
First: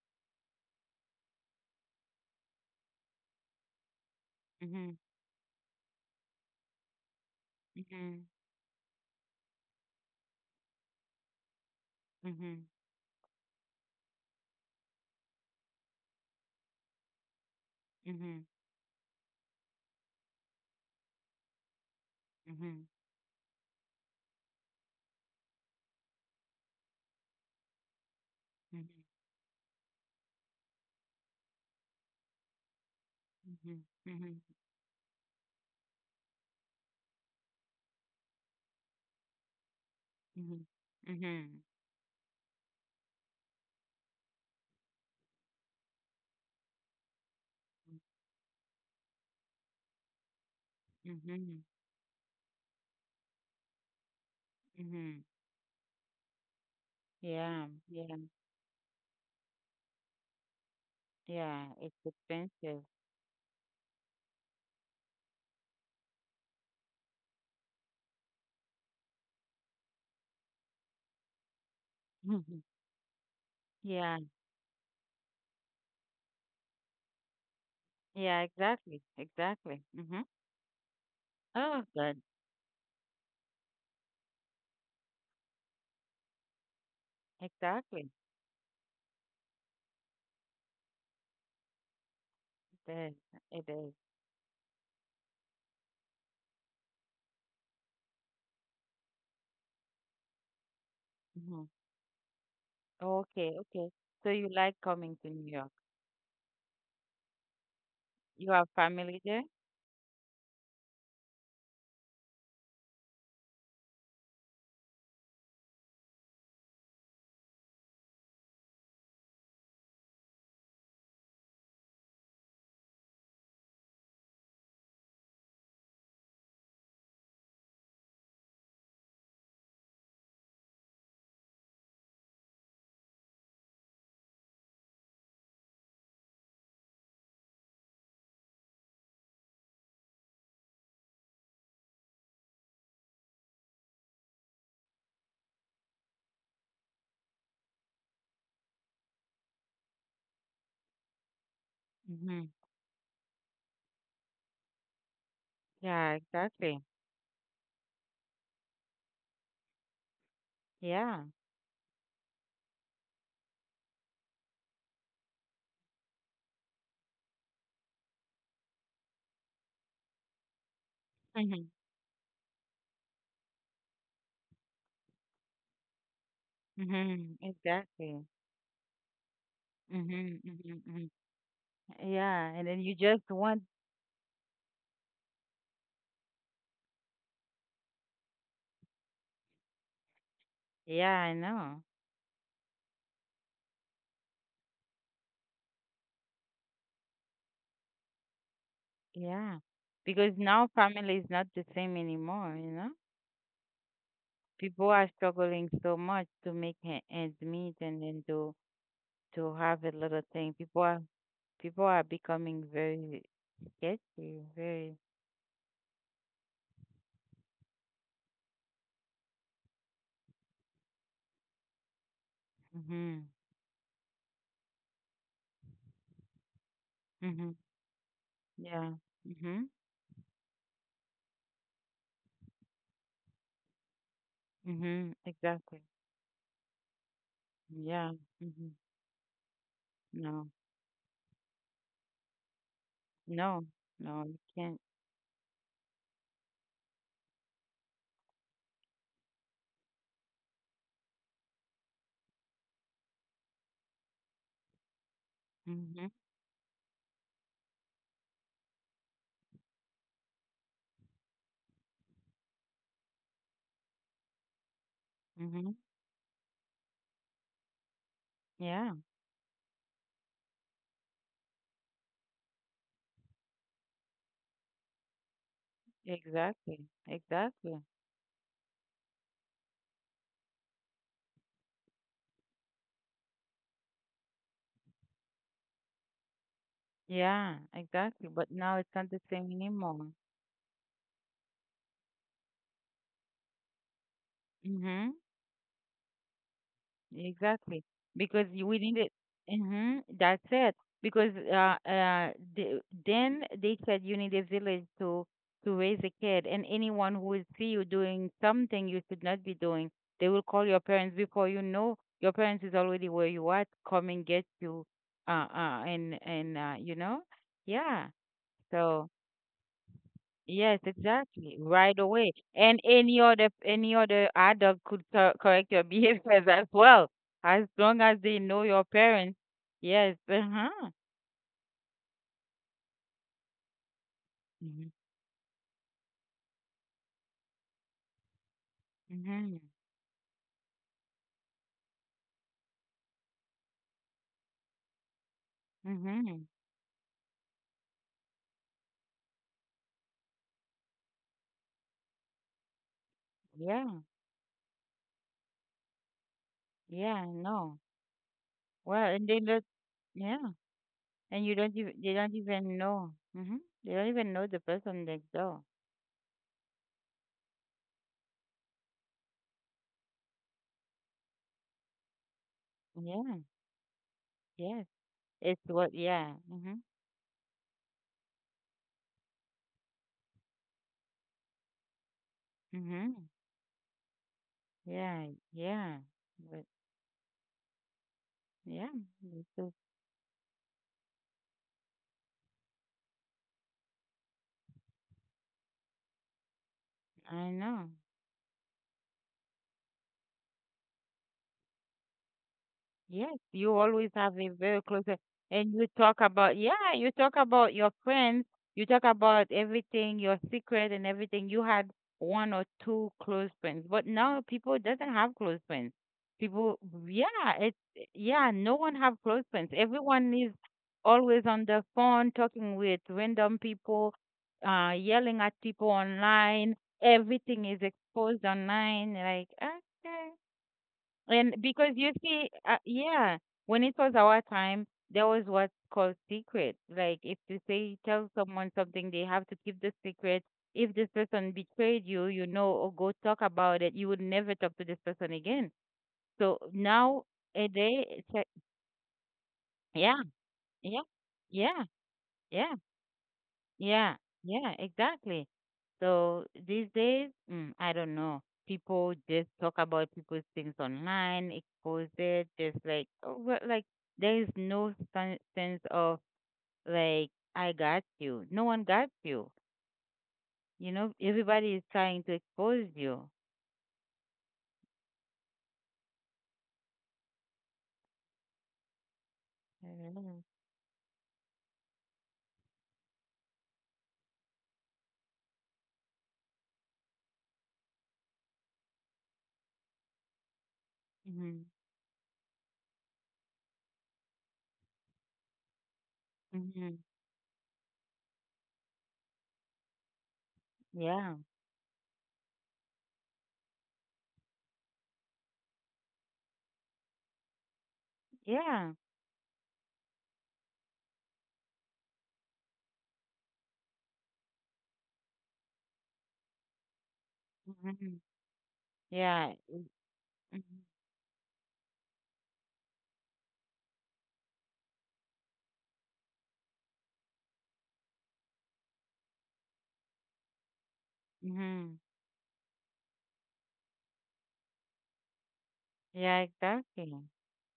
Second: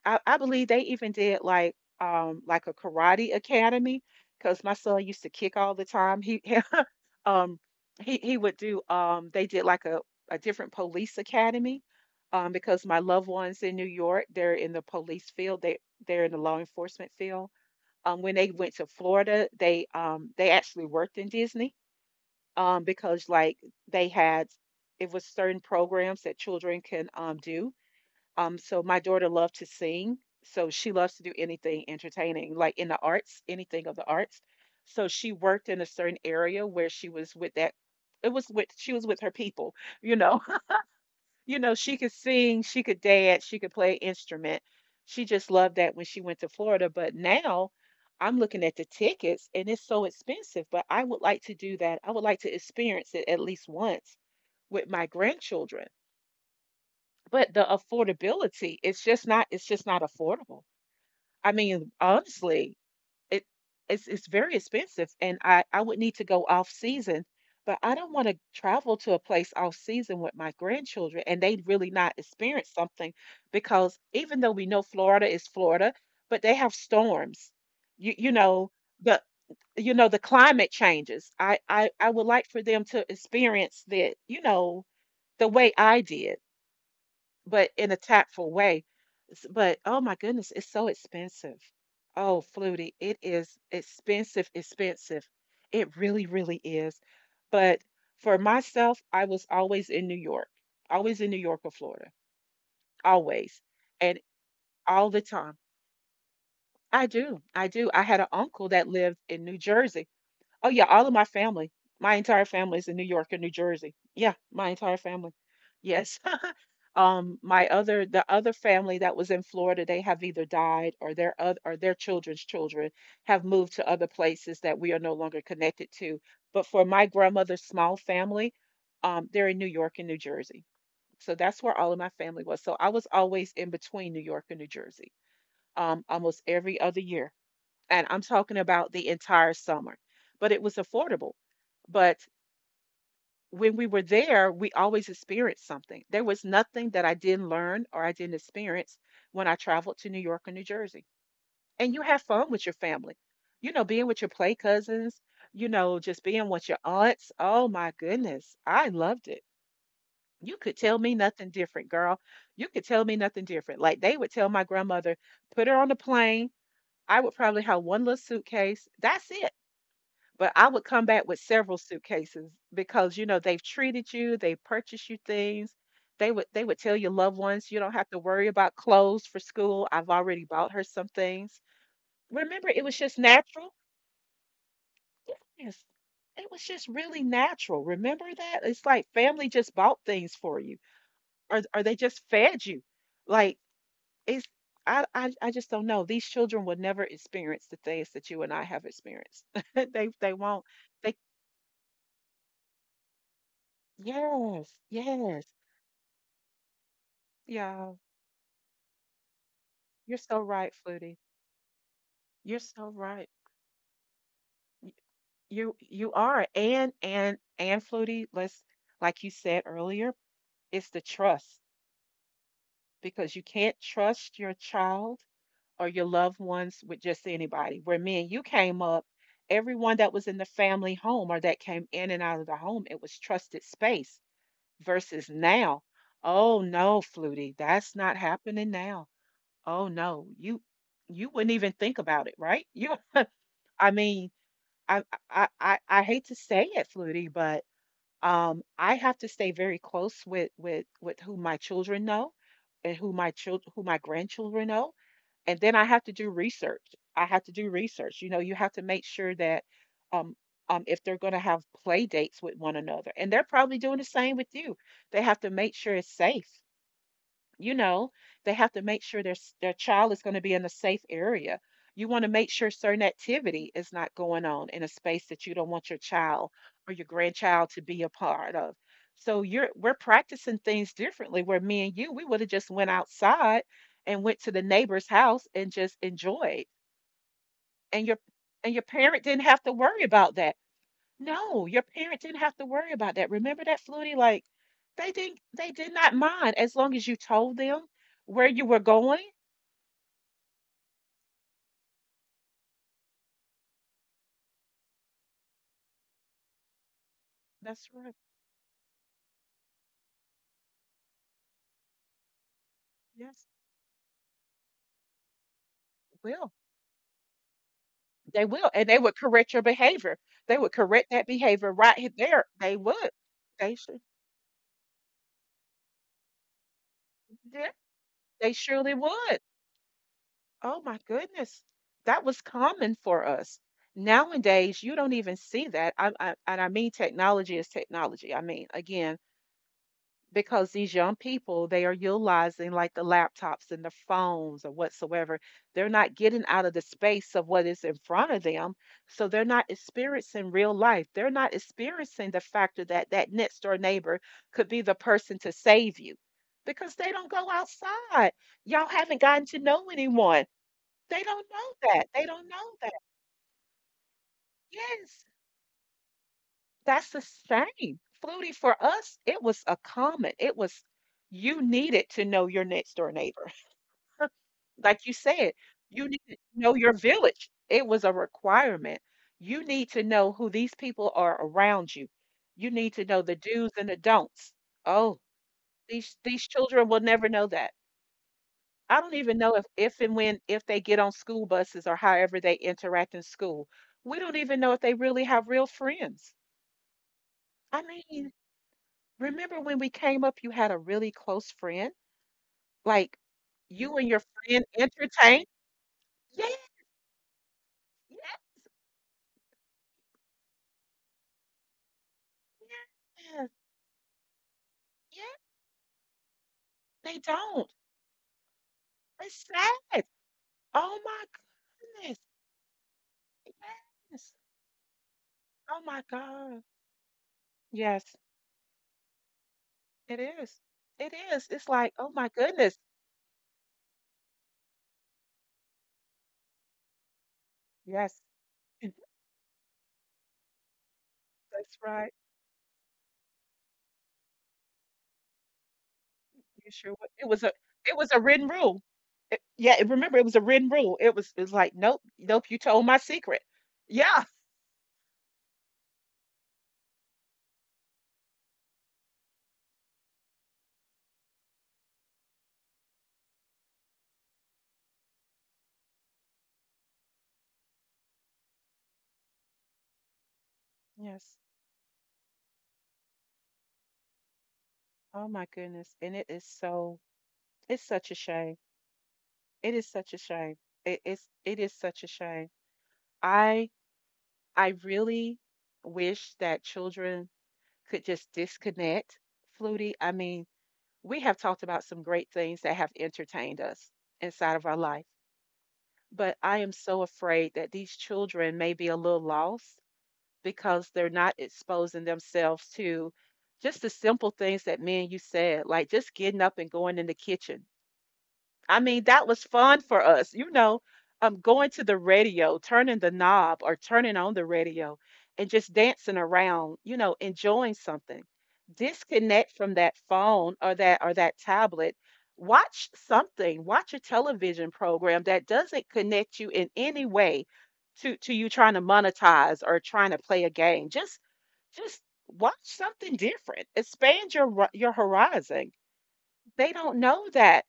A: I believe they even did like a karate academy because my
B: mhm,
A: son used to kick all the time. He um he
B: mhm,
A: he would do they did like a different police academy
B: mhm,
A: because my loved ones in New York, they're in the police field, they're in the law enforcement field.
B: mhm,
A: When
B: mhm,
A: they went to Florida, they actually worked in Disney
B: mhm,
A: because like they had it was certain programs that children can do. So my daughter loved to sing, so she loves to do anything entertaining, like in the arts,
B: mhm,
A: anything of the arts.
B: mhm,
A: So she worked in a certain area where she was with that. It was with she was with her people, you know.
B: mhm,
A: You
B: mhm,
A: know, she could sing, she could dance, she could play an instrument. She just loved that when she went to Florida. But now I'm looking at the tickets and it's so expensive. But I would like to
B: mhm,
A: do that. I would like to experience it at least once with my
B: mhm.
A: grandchildren, but the
B: Yeah, yeah,
A: affordability, it's just not, it's just not affordable. I
B: yeah.
A: mean
B: It's
A: honestly,
B: expensive.
A: it it's very expensive, and I would need to go off season, but I don't want to travel to a place off season with my grandchildren and they really not
B: Mhm.
A: experience something because
B: Yeah,
A: even though we know Florida is Florida, but they have storms. You
B: yeah,
A: know,
B: exactly,
A: the
B: exactly.
A: the
B: Mm-hmm.
A: climate changes. i
B: Oh,
A: i i
B: good.
A: would like for them to experience that, you know, the way I did, but in a
B: Exactly.
A: tactful way. But oh my goodness, it's so expensive. Oh,
B: It
A: Flutie,
B: is.
A: it is
B: It is.
A: expensive, expensive. It really, really is. But for myself, I was always in New York, always in New
B: Mm-hmm.
A: York or Florida,
B: Okay,
A: always,
B: okay.
A: and
B: So you like
A: all
B: coming
A: the
B: to New
A: time.
B: York?
A: I do, I do. I had an
B: You have
A: uncle that
B: family
A: lived
B: there?
A: in New Jersey. Oh yeah, all of my family, my entire family is in New York or New Jersey. Yeah, my entire family. Yes. My other the other family that was in Florida, they have either died or their other or their children's children have moved to other places that we are no longer connected to. But for my grandmother's small family, they're in New York and New Jersey. So that's where all of my family was. So I was always in between New York and New Jersey, almost every other year. And I'm talking about the entire summer. But it was affordable. But when we were there, we always experienced something. There was nothing that I didn't learn or I didn't experience when I traveled to New York or New Jersey. And you have
B: Mm-hmm.
A: fun with your family, you know, being with your play cousins, you know,
B: Yeah,
A: just being with
B: exactly.
A: your aunts. Oh my goodness, I loved it. You could tell me
B: Yeah.
A: nothing different, girl. You could tell me nothing different. Like they would tell my grandmother, put her on the plane. I would probably have one little suitcase. That's it. But I would come back with
B: Mhm.
A: several suitcases because, you know, they've treated you, they purchased you things. They would tell your
B: Mhm.
A: loved ones, you don't have to
B: Exactly.
A: worry about clothes for school. I've
B: Mhm.
A: already bought
B: Mhm.
A: her
B: Mhm.
A: some things.
B: Yeah, and
A: Remember,
B: then
A: it
B: you
A: was
B: just
A: just
B: want.
A: natural. Yes. It was just really natural. Remember that? It's like family just bought things for you
B: Yeah, I know.
A: or they just fed you. Like it's I just don't know. These children will never experience the things that you and I have experienced.
B: Yeah,
A: they
B: because
A: they
B: now
A: won't.
B: family
A: They
B: is not the same anymore. You know,
A: Yes,
B: people are
A: yes.
B: struggling so much to make ends meet,
A: Yeah,
B: and then to have a little
A: you're so
B: thing.
A: right, Flutie.
B: People are
A: You're
B: becoming
A: so
B: very
A: right.
B: sketchy. Very.
A: Y- you are. And Flutie, let's like you said earlier, it's the trust
B: Mhm.
A: because you can't trust your child or your loved ones with just
B: Mhm.
A: anybody. Where me and you came
B: Yeah.
A: up,
B: Mhm.
A: everyone that was in the family home or that came in and out of the home, it was trusted space
B: Mhm.
A: versus
B: Exactly.
A: now. Oh no, Flutie, that's
B: Yeah.
A: not
B: Mhm.
A: happening now. Oh no,
B: No.
A: you wouldn't even think about it, right? You
B: No.
A: I
B: No.
A: mean,
B: You can't.
A: I I hate to say it, Flutie, but I have to stay very close with who my children know, and who my grandchildren know, and then I have
B: Mhm.
A: to do research. I have to do research. You know, you have to make sure that um if they're going to have play dates with one another, and they're probably doing the same with you. They have to
B: Mm-hmm.
A: make sure it's safe you know they have to
B: Yeah,
A: make sure their child is going to be in a safe area. You want to make sure certain activity is not going on in a space that you don't want your child
B: exactly.
A: or your grandchild
B: Exactly.
A: to be a part of. So you're we're practicing things differently, where me and you, we would have just went outside and went to the neighbor's house and just enjoyed.
B: Yeah,
A: And your—
B: exactly. But now
A: and your
B: it's not the
A: parent didn't
B: same
A: have to
B: anymore.
A: worry about that. No, your parent didn't have to worry about that. Remember that, Flutie? Like
B: Mm-hmm.
A: they did not mind as long as you told
B: Exactly.
A: them
B: Because
A: where you
B: we
A: were
B: need it.
A: going.
B: Mm-hmm. That's it. Because then they said you need a village to raise a kid, and anyone who will see you
A: That's right.
B: doing something you should not be doing, they will call your parents before you know. Your parents is already where you
A: Yes,
B: are, come and get you.
A: they
B: And
A: will.
B: you know, yeah.
A: They will. And they
B: So.
A: would correct your behavior. They would
B: Yes,
A: correct that
B: exactly.
A: behavior
B: Right
A: right
B: away.
A: there.
B: And
A: They would. They
B: any
A: should.
B: other adult could correct your behaviors as well, as
A: Yeah,
B: long as they
A: they
B: know your
A: surely
B: parents.
A: would.
B: Yes.
A: Oh
B: Uh-huh.
A: my goodness. That was common for us.
B: Mm-hmm.
A: Nowadays, you don't even see that. And I mean, technology is technology. I mean, again,
B: Mm-hmm.
A: because these young people, they are utilizing like the laptops and the phones or whatsoever. They're not
B: Mm-hmm.
A: getting out of the space of what is in front of them, so they're not experiencing real life. They're not experiencing the factor that next door
B: Yeah.
A: neighbor could be the person to save you, because they
B: Yeah,
A: don't go
B: no.
A: outside. Y'all
B: Well, and
A: haven't
B: they
A: gotten to
B: don't
A: know anyone.
B: yeah.
A: They
B: And
A: don't
B: you don't even
A: know that
B: they
A: they
B: don't
A: don't know
B: even
A: that.
B: know. Mm-hmm. They don't even know the person
A: Yes.
B: next door.
A: That's the same. Flutie, for us, it was a common. It was, you needed to know your next door
B: Yeah.
A: neighbor.
B: Yes.
A: Like you said,
B: It's what
A: you need
B: yeah.
A: to
B: Mm-hmm.
A: know your village. It was a requirement. You need to know who these people are around you. You need to
B: Mm-hmm.
A: know the do's and the don'ts. Oh,
B: Yeah. Yeah.
A: these
B: But
A: children will never know that.
B: yeah,
A: I don't even
B: it's
A: know
B: just,
A: if and when if they get on school buses or however they interact in school. We don't even know if they really have real friends.
B: I
A: I
B: know.
A: mean, remember when we came up, you had a really close friend? Like
B: Yes, you
A: you
B: always
A: and your
B: have a
A: friend
B: very close
A: entertain?
B: and you talk
A: Yeah,
B: about yeah, you talk about your friends,
A: yeah,
B: you talk about everything, your secret and everything. You had one or two close
A: yeah,
B: friends, but now people doesn't have
A: yeah.
B: close friends. People,
A: They
B: yeah,
A: don't.
B: it's yeah, no one have close
A: It's
B: friends.
A: sad.
B: Everyone is
A: Oh my
B: always on the
A: goodness.
B: phone talking with random people,
A: Yes.
B: yelling at
A: Oh
B: people
A: my God.
B: online. Everything is
A: Yes,
B: exposed online. Like,
A: it
B: okay.
A: is. It is.
B: And
A: It's
B: because
A: like,
B: you
A: oh my
B: see,
A: goodness.
B: when it was our time, there was what's called secret. Like if you say
A: Yes,
B: tell someone something, they have to keep the secret. If this person
A: that's
B: betrayed
A: right.
B: you, you know, or go talk about it, you would never talk to this person again. So
A: You sure wa-
B: now
A: it was a—
B: a
A: it
B: day,
A: was
B: it's
A: a
B: like,
A: written rule. It— yeah,
B: yeah,
A: remember it was a written
B: yeah,
A: rule. It was like,
B: yeah,
A: nope, nope, you
B: yeah,
A: told my secret.
B: yeah,
A: Yeah.
B: yeah, exactly. So these days, I don't know. People just talk about people's things online, expose it, just like oh, well, like there is no sense of like I got you. No one got you. You know,
A: Yes.
B: everybody is trying to expose you.
A: Oh my goodness. And it is so, it's such a shame. It is such a
B: Mm-hmm.
A: shame. It is such a shame. I, I really wish that children could just disconnect, Flutie. I mean, we have
B: hmm
A: talked about some great things that have entertained us inside of our life, but I am
B: hmm
A: so afraid that these children may be a little lost because they're
B: Yeah.
A: not exposing themselves to just the simple things that me and you said, like just getting up and going in the kitchen. I
B: Yeah.
A: mean, that was fun for us, you know, going to the radio, turning the knob or turning on the radio and just dancing around, you know, enjoying
B: hmm
A: something.
B: Yeah.
A: Disconnect from that phone or that tablet. Watch something, watch a television program that doesn't connect you in any way to you trying to monetize or trying to play a game. Just
B: Mm-hmm.
A: just watch something different. Expand your your horizon.
B: Yeah,
A: They don't
B: exactly.
A: know that.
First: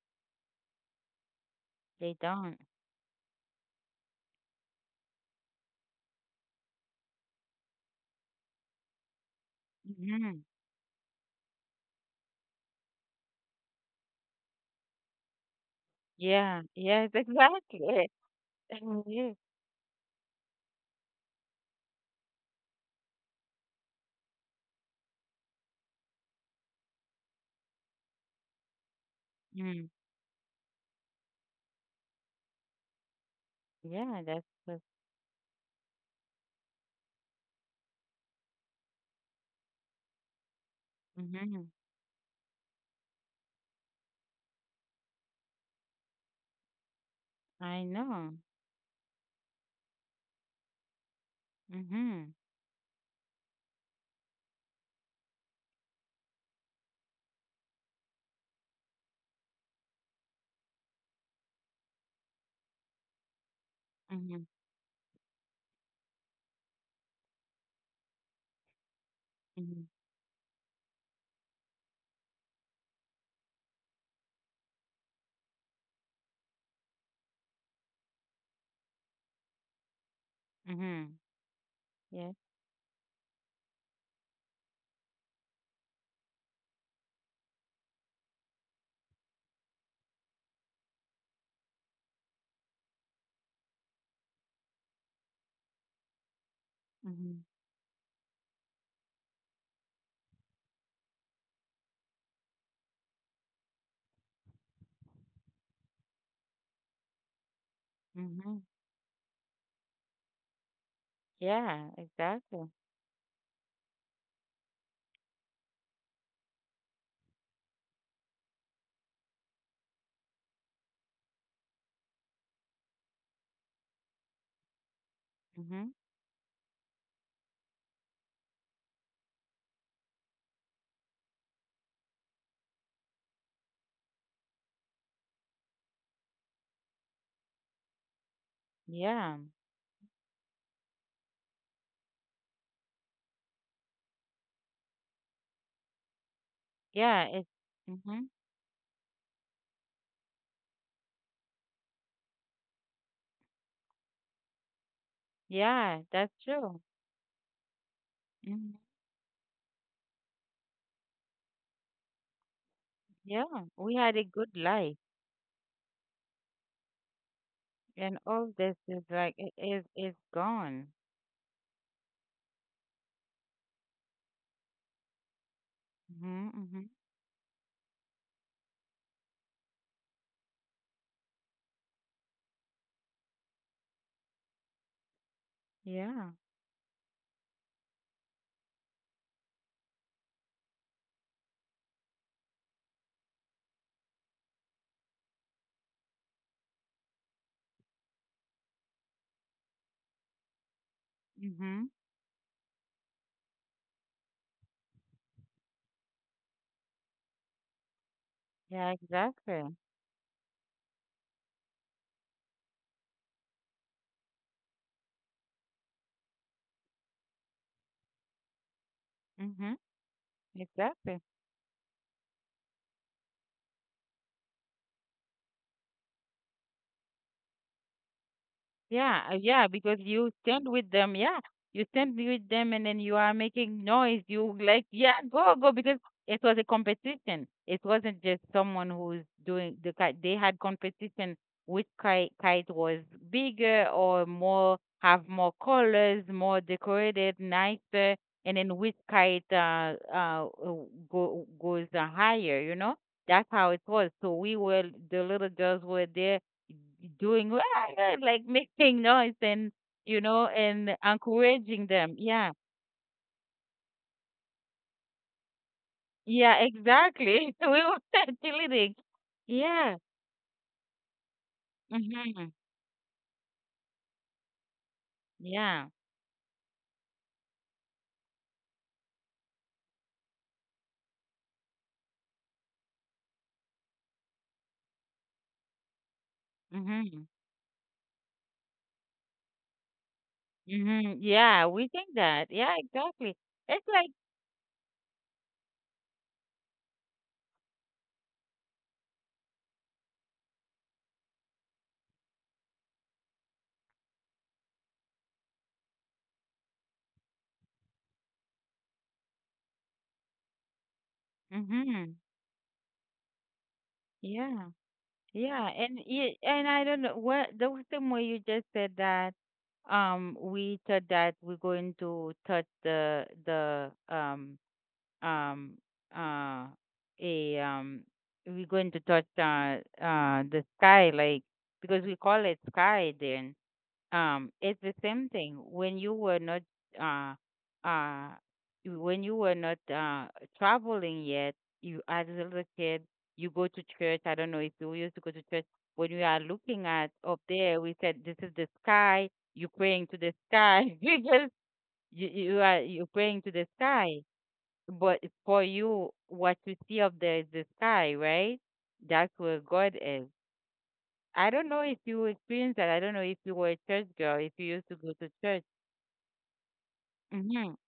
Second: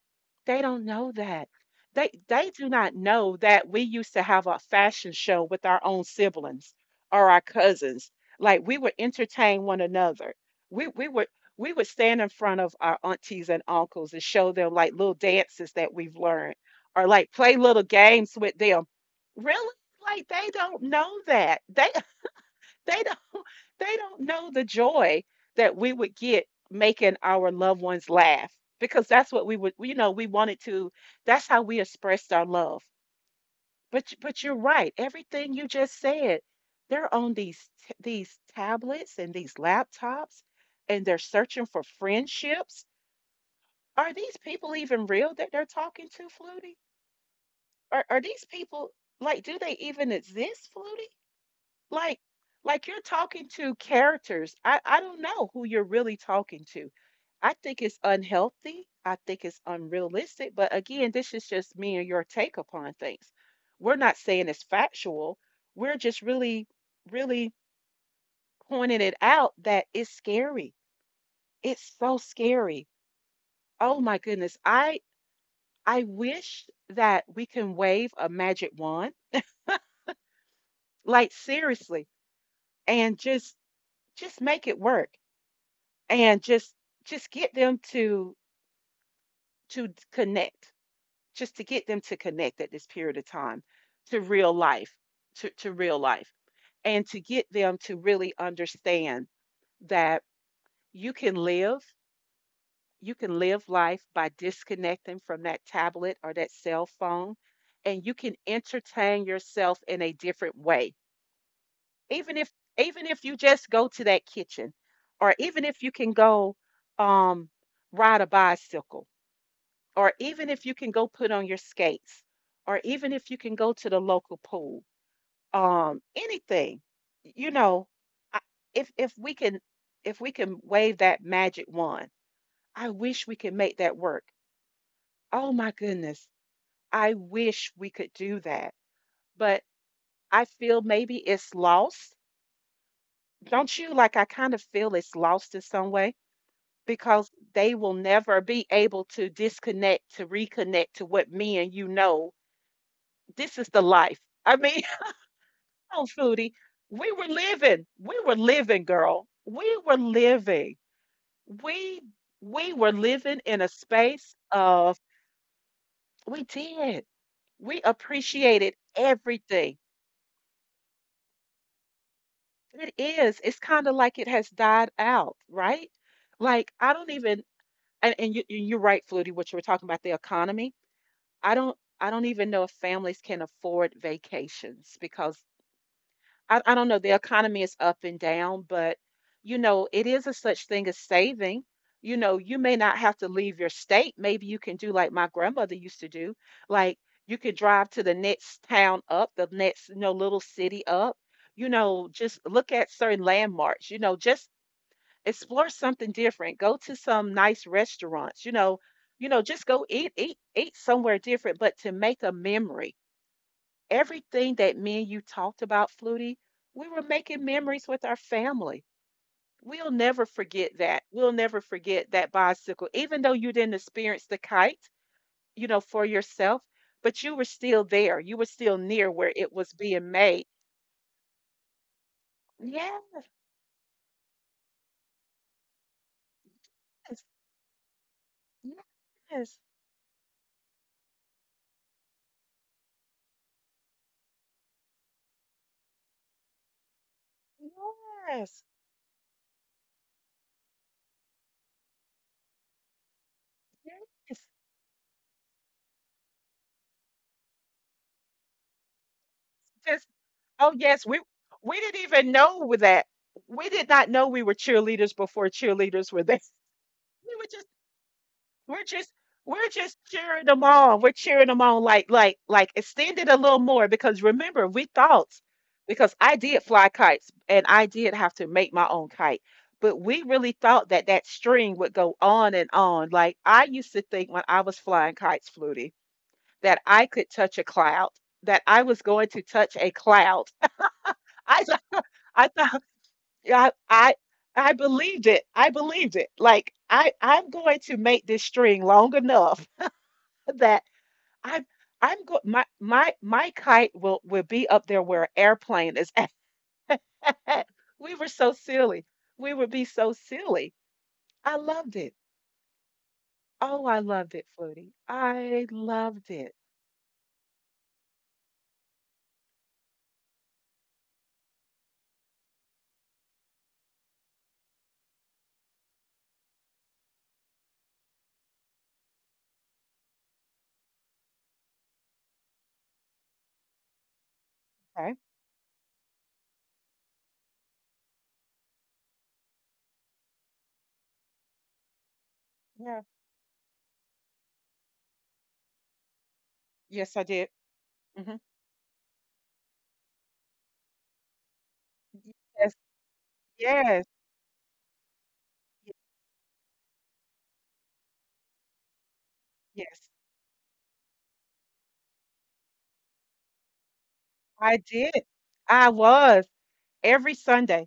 A: They don't know that.
B: They
A: They
B: don't.
A: do not know that we used to have a fashion show with our own siblings or our cousins. Like we would entertain one another.
B: hmm
A: We we would we would stand in front of our aunties and uncles and show them like little dances that we've learned,
B: Yeah.
A: or
B: Yes,
A: like play little
B: exactly.
A: games with them. Really? Like they don't know that. They don't they don't know the joy that we would get making our loved ones laugh, because that's what we would,
B: mm
A: you know, we wanted to— that's how we expressed our love. But you—
B: Yeah,
A: but
B: that's
A: you're
B: the
A: right. Everything you just said, they're on these these tablets and these laptops, and they're
B: mhm.
A: searching for friendships. Are these people even real that they're talking to, Flutie?
B: I
A: Are
B: know.
A: these people like do they even exist, Flutie? like
B: Mhm.
A: like you're talking to characters. I don't know who you're really talking to. I think it's unhealthy, I think it's unrealistic, but again, this is just me and your take upon things. We're not
B: Mhm.
A: saying it's factual. We're just really pointing it out that
B: Mhm.
A: it's scary. It's so scary. Oh my goodness. I wish that we can wave a magic wand,
B: Mhm.
A: like seriously,
B: Yeah.
A: and just make it work, and just get them to connect. Just to get them to connect at this period of time to real life, to real life, and to
B: Mhm.
A: get them to really understand that you can live— you can live life by disconnecting from that tablet or that cell phone, and you can
B: Mhm.
A: entertain yourself in a different way.
B: Yeah,
A: Even if—
B: exactly.
A: even if you just go to that kitchen, or even if you can go, um ride a bicycle, or even if you can go put on your skates, or even if you can go to the local pool,
B: Mhm.
A: anything, you know, I, if we can— if we can wave that magic wand, I wish we could make that work. Oh my goodness, I wish we could do that.
B: Yeah.
A: But I feel maybe it's lost. Don't you? Like I kind of feel it's lost in some way,
B: Yeah,
A: because
B: it's
A: they will
B: mhm.
A: never be able to disconnect to reconnect to what me and you know. This is the life. I mean,
B: Yeah,
A: oh,
B: that's
A: foodie,
B: true.
A: we were living. We were
B: Mhm.
A: living, girl. We were living. We we were living in
B: Yeah,
A: a
B: we had a
A: space
B: good
A: of—
B: life
A: we did. We
B: and all
A: appreciated
B: this is like it
A: everything.
B: is is gone.
A: It is. It's kind of like it has died out, right?
B: Mhm.
A: Like
B: Mhm.
A: I don't even— and you you- you're right, Flutie, what you were talking about, the economy. I don't even know if families can afford vacations because
B: Yeah.
A: I don't know. The economy is up and down, but you know, it is a such thing as saving. You know, you may not have to leave your state. Maybe you can do like my grandmother used to do. Like you could drive to the next town up, the next, you know, little city up. You
B: Mhm.
A: know, just look at certain landmarks. You know, just explore something different. Go to some nice restaurants.
B: Yeah,
A: You know,
B: exactly.
A: just go eat somewhere different, but to make a memory. Everything that me and you talked about, Flutie, we were making memories with our family.
B: Mhm.
A: We'll never forget that.
B: Exactly.
A: We'll never forget that bicycle, even though you didn't experience the kite, you know, for yourself, but you were still there. You were still near
B: Yeah,
A: where
B: uh,
A: it
B: yeah,
A: was
B: because
A: being
B: you
A: made.
B: stand with them, yeah. You stand with them and then
A: Yes,
B: you are making noise. You like, yeah, go, go, because it was a competition. It wasn't just someone who's
A: yes,
B: doing the kite. They had competition which kite was bigger or more, have more colors, more decorated, nicer, and
A: yes,
B: then which kite goes higher, you know? That's how it was. So
A: yes.
B: we were, the little girls were there doing like making noise and
A: Just,
B: you know
A: oh
B: and
A: yes, we
B: encouraging
A: didn't
B: them.
A: even
B: Yeah,
A: know that. We did not know we were cheerleaders before cheerleaders were there.
B: yeah,
A: We were
B: exactly.
A: just.
B: We were
A: We're
B: cheerleading.
A: just— we're
B: Yeah.
A: just cheering them on. We're cheering them on like like
B: hmm
A: like extend it a little more, because remember we thought—
B: Yeah.
A: because I did fly kites, and I did have to make my own kite. But we really thought that string would go on and on. Like I used to think when I was flying kites, Flutie, that I
B: hmm
A: could touch a cloud, that I was going to touch a cloud. I
B: Yeah, we
A: th-
B: think that.
A: I
B: Yeah,
A: thought—
B: exactly. It's like.
A: I— I believed it. I believed it. Like I— I'm going to make this string long enough that I'm I'm go— my kite will be up there where an airplane is at. We were so silly. We would be so silly. I loved it.
B: hmm
A: Oh, I loved it,
B: Yeah.
A: Flutie. I
B: Yeah,
A: loved it.
B: and I don't know what the same way you just said that we thought that we're going to touch the um uh a we're going to touch the sky, like because we call it sky then. It's the
A: Okay.
B: same thing when you were not uh uh when you were not traveling yet, you as a little
A: Yeah.
B: kid, you go to church. I don't know if you used to go to church. When we are looking at
A: Yes, I
B: up
A: did.
B: there, we said
A: Hmm.
B: this is the sky, you praying to the sky because
A: Yes.
B: you praying to the sky,
A: Yes.
B: but for
A: Y-
B: you, what you see up there is the sky, right? That's where God
A: yes.
B: is. I don't know if you experienced that. I don't know if you were a church girl, if you
A: I
B: used to
A: did.
B: go to church.
A: I was every
B: hmm
A: Sunday.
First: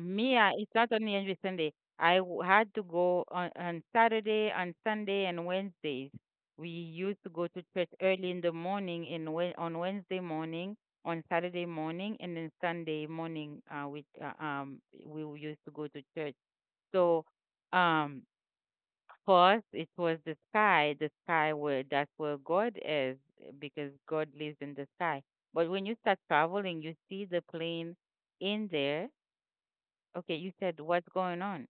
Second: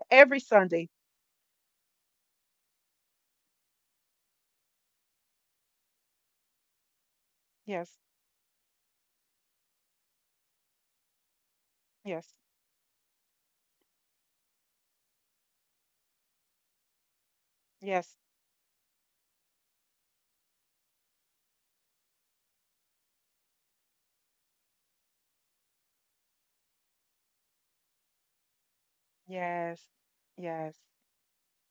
B: Me,
A: Every
B: it's
A: Sunday.
B: not only every Sunday. Had to go on Saturday, on Sunday, and Wednesdays. We used to go to church
A: Yes.
B: early in the morning, on Wednesday morning, on Saturday morning,
A: Yes.
B: and then Sunday morning. Used to go to church. So,
A: Yes.
B: um. First, it was the sky where that's where God is, because God lives in the sky. But when you start traveling, you see the plane in there.
A: Yes.
B: Okay, you
A: Yes.
B: said, what's going on?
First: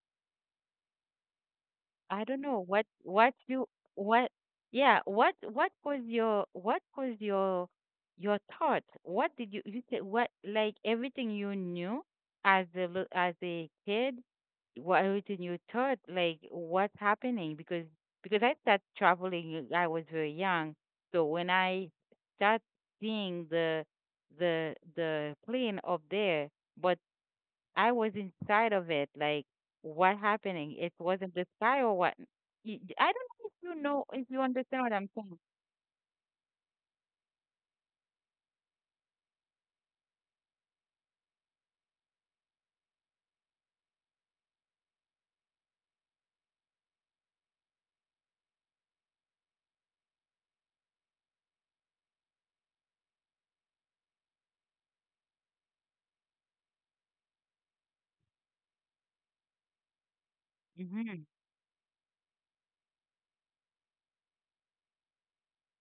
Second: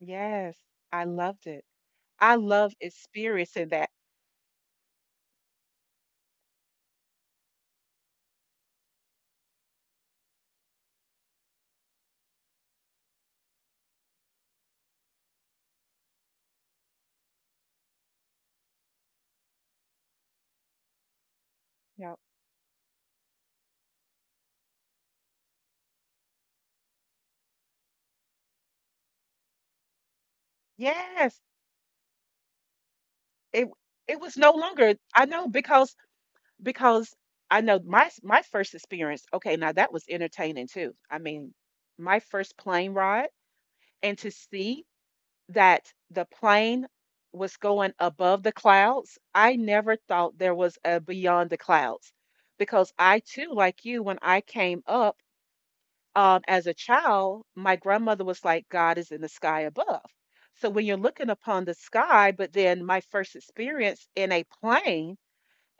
A: Yes. I loved it.
B: I
A: I
B: don't know
A: love
B: what you
A: experiencing that.
B: what what was your thought? What did you you said what Like everything you knew as a kid? What everything you thought like what's happening? Because I started traveling I was very young, so when I
A: Yeah.
B: start seeing the plane up there, but I was inside of it. Like, what happening? It wasn't
A: Yes,
B: the sky or what? I don't
A: it
B: know,
A: it
B: if
A: was
B: you
A: no
B: understand what
A: longer.
B: I'm
A: I
B: saying.
A: know, because because I know my first experience. Okay, now that was entertaining too. I mean, my first plane ride, and to see that the plane was going above the clouds, I never thought there was a beyond the clouds, because I too, like you, when I came up, as a child, my grandmother was like, God is in the sky above. So when you're
B: Mhm.
A: looking upon the sky, but then my first experience in a plane,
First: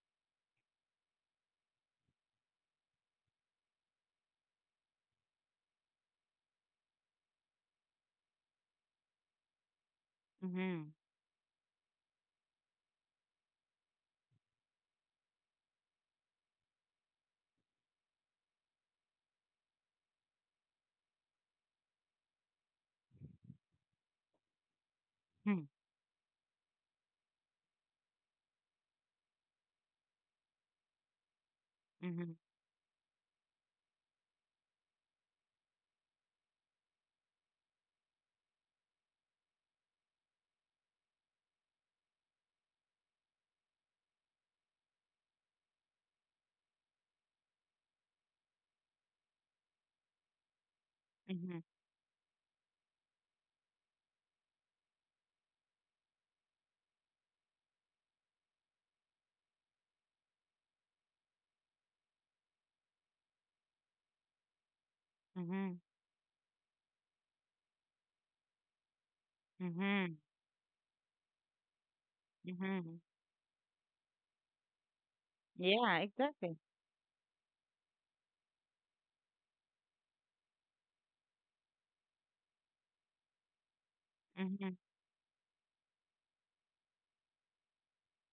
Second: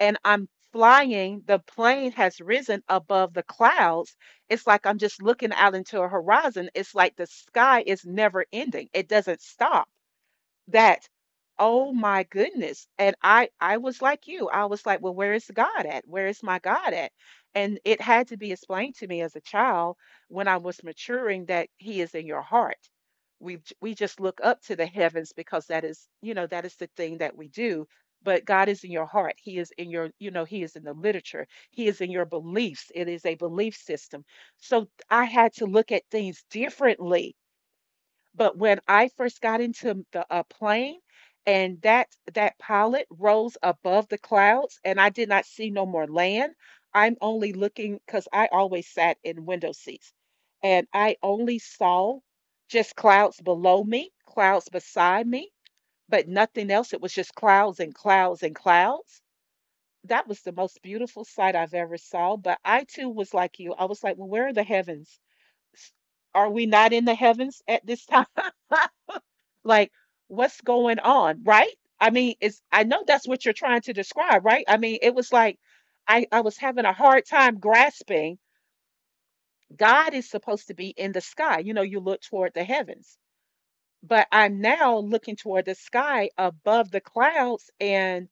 A: and I'm flying, the plane has risen above the clouds. It's like I'm just looking out into a horizon. It's like the sky is never ending, it doesn't stop.
B: Mhm.
A: That— oh my goodness. And I was like you. I was like, "Well, where is God at? Where is my God at?" And it had to be explained to me as a child when I was maturing that he is in your heart. We just look up to the heavens
B: Mhm.
A: because that is, you know, that is the thing that we do. But God is in your heart. He is in your, you know, he is in the literature. He is in your
B: Mhm.
A: beliefs. It is a belief system. So I had to look at things differently, but when I first got into the plane and that pilot rose above the clouds and I did not see no more land, I'm only looking because I always sat in window seats and I
B: Mhm.
A: only saw just clouds below me, clouds beside me, but nothing else. It was just clouds and clouds and clouds. That was the most beautiful sight I've ever saw. But I too was like you. I was like, well, where are the heavens?
B: Mhm.
A: Are we not in the heavens at this time? Like,
B: Mhm.
A: what's going on, right? I mean, it's I
B: Mhm.
A: know that's what you're trying to describe, right? I mean, it was like
B: Yeah,
A: I
B: exactly.
A: was having a hard time grasping. God is supposed to be in the sky. You know, you look toward the heavens. But I'm
B: Mhm.
A: now looking toward the sky above the clouds and